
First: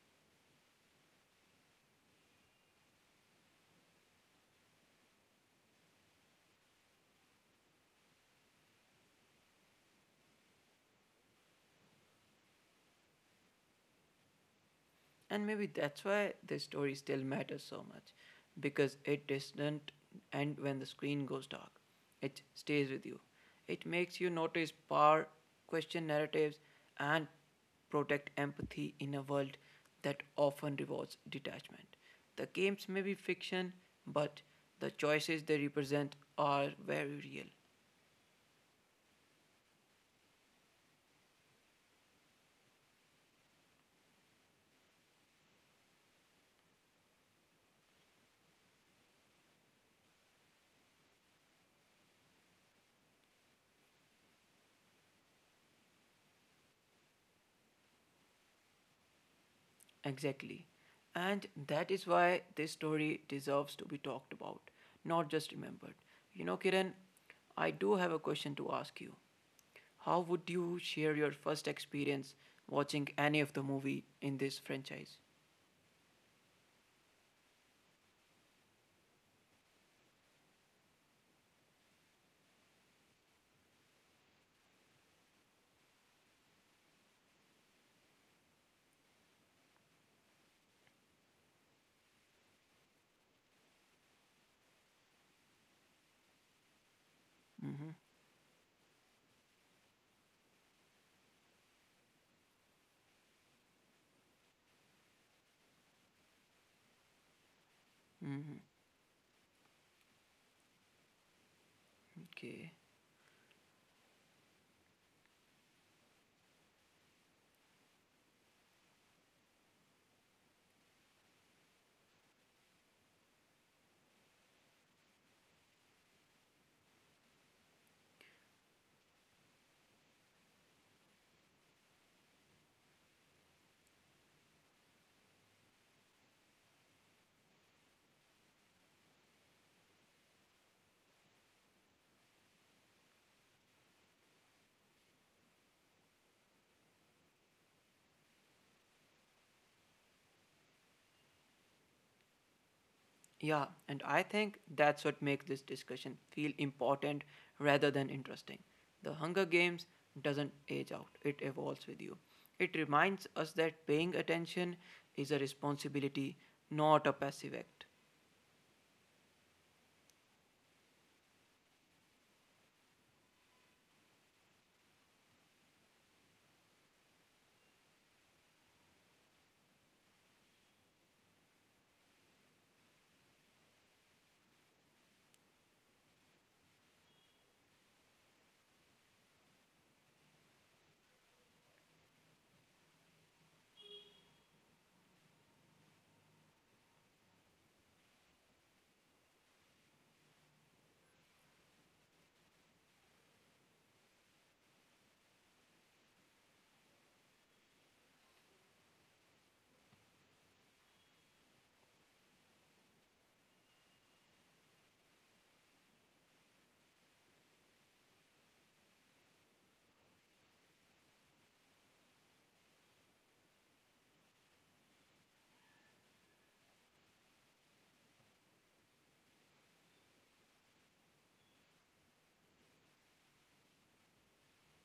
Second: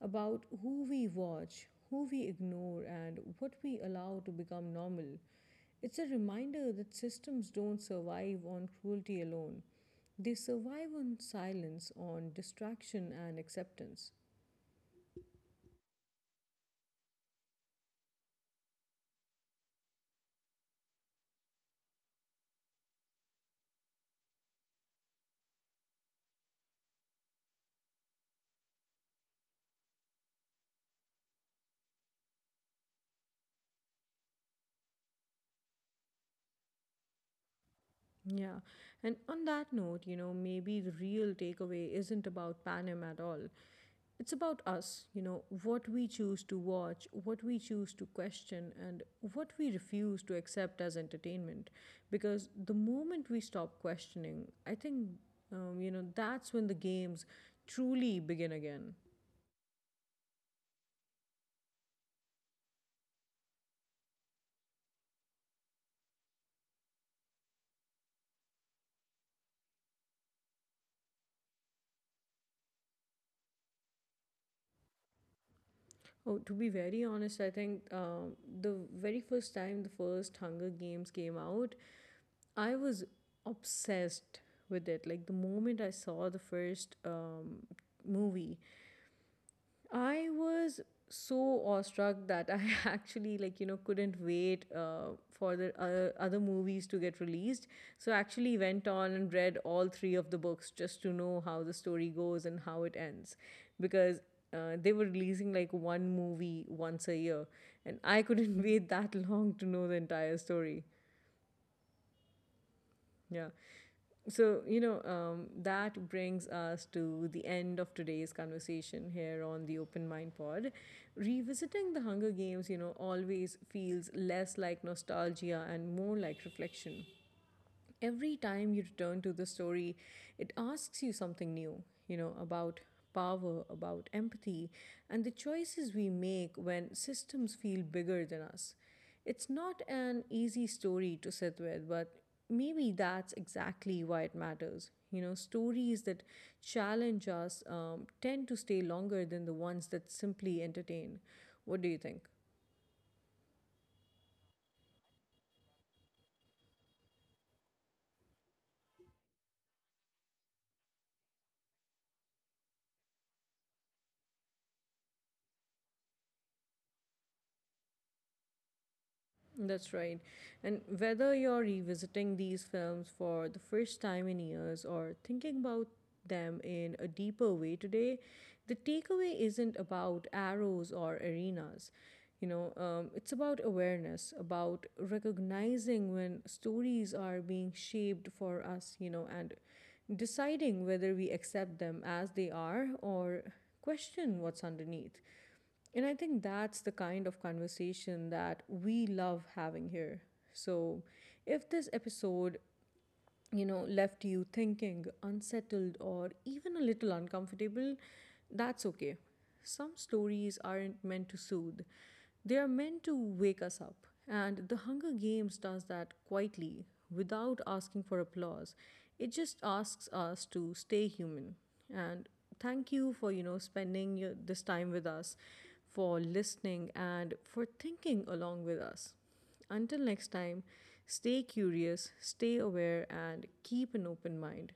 [SPEAKER 1] about who we watch, who we ignore, and what we allow to become normal. It's a reminder that systems don't survive on cruelty alone. They survive on silence, on distraction, and acceptance.
[SPEAKER 2] And maybe that's why this story still matters so much, because it doesn't end when the screen goes dark. It stays with you. It makes you notice power, question narratives, and protect empathy in a world that often rewards detachment. The games may be fiction, but the choices they represent are very real.
[SPEAKER 1] Yeah. And on that note, you know, maybe the real takeaway isn't about Panem at all. It's about us, you know, what we choose to watch, what we choose to question, and what we refuse to accept as entertainment. Because the moment we stop questioning, I think, um, you know, that's when the games truly begin again.
[SPEAKER 2] Exactly. And that is why this story deserves to be talked about, not just remembered. You know, Kiran, I do have a question to ask you. How would you share your first experience watching any of the movie in this franchise?
[SPEAKER 1] Oh, to be very honest, I think um, the very first time the first Hunger Games came out, I was obsessed with it. Like the moment I saw the first um, movie, I was so awestruck that I actually, like, you know couldn't wait uh, for the uh, other movies to get released.
[SPEAKER 2] Mm-hmm.
[SPEAKER 1] So I actually went on and read all three of the books just to know how the story goes and how it ends, because. Uh, they were releasing like one movie once a year, and I couldn't
[SPEAKER 2] Mm-hmm.
[SPEAKER 1] wait that long to know the entire story.
[SPEAKER 2] Okay.
[SPEAKER 1] Yeah. So, you know, um, that brings us to the end of today's conversation here on the Open Mind Pod. Revisiting the Hunger Games, you know, always feels less like nostalgia and more like reflection. Every time you return to the story, it asks you something new, you know, about power, about empathy, and the choices we make when systems feel bigger than us. It's not an easy story to sit with, but maybe that's exactly why it matters. You know, stories that challenge us um, tend to stay longer than the ones that simply entertain. What do you think?
[SPEAKER 2] Yeah, and I think that's what makes this discussion feel important rather than interesting. The Hunger Games doesn't age out, it evolves with you. It reminds us that paying attention is a responsibility, not a passive act.
[SPEAKER 1] That's right. And whether you're revisiting these films for the first time in years or thinking about them in a deeper way today, the takeaway isn't about arrows or arenas. You know, um, it's about awareness, about recognizing when stories are being shaped for us, you know, and deciding whether we accept them as they are or question what's underneath. And I think that's the kind of conversation that we love having here. So, if this episode, you know, left you thinking, unsettled, or even a little uncomfortable, that's okay. Some stories aren't meant to soothe, they are meant to wake us up. And The Hunger Games does that quietly, without asking for applause. It just asks us to stay human. And thank you for, you know, spending your, this time with us, for listening, and for thinking along with us. Until next time, stay curious, stay aware, and keep an open mind.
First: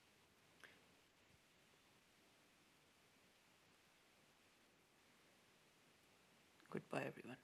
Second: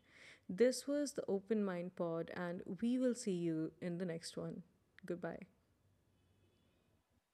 [SPEAKER 1] This was the Open Mind Pod, and we will see you in the next one. Goodbye.
[SPEAKER 2] Goodbye, everyone.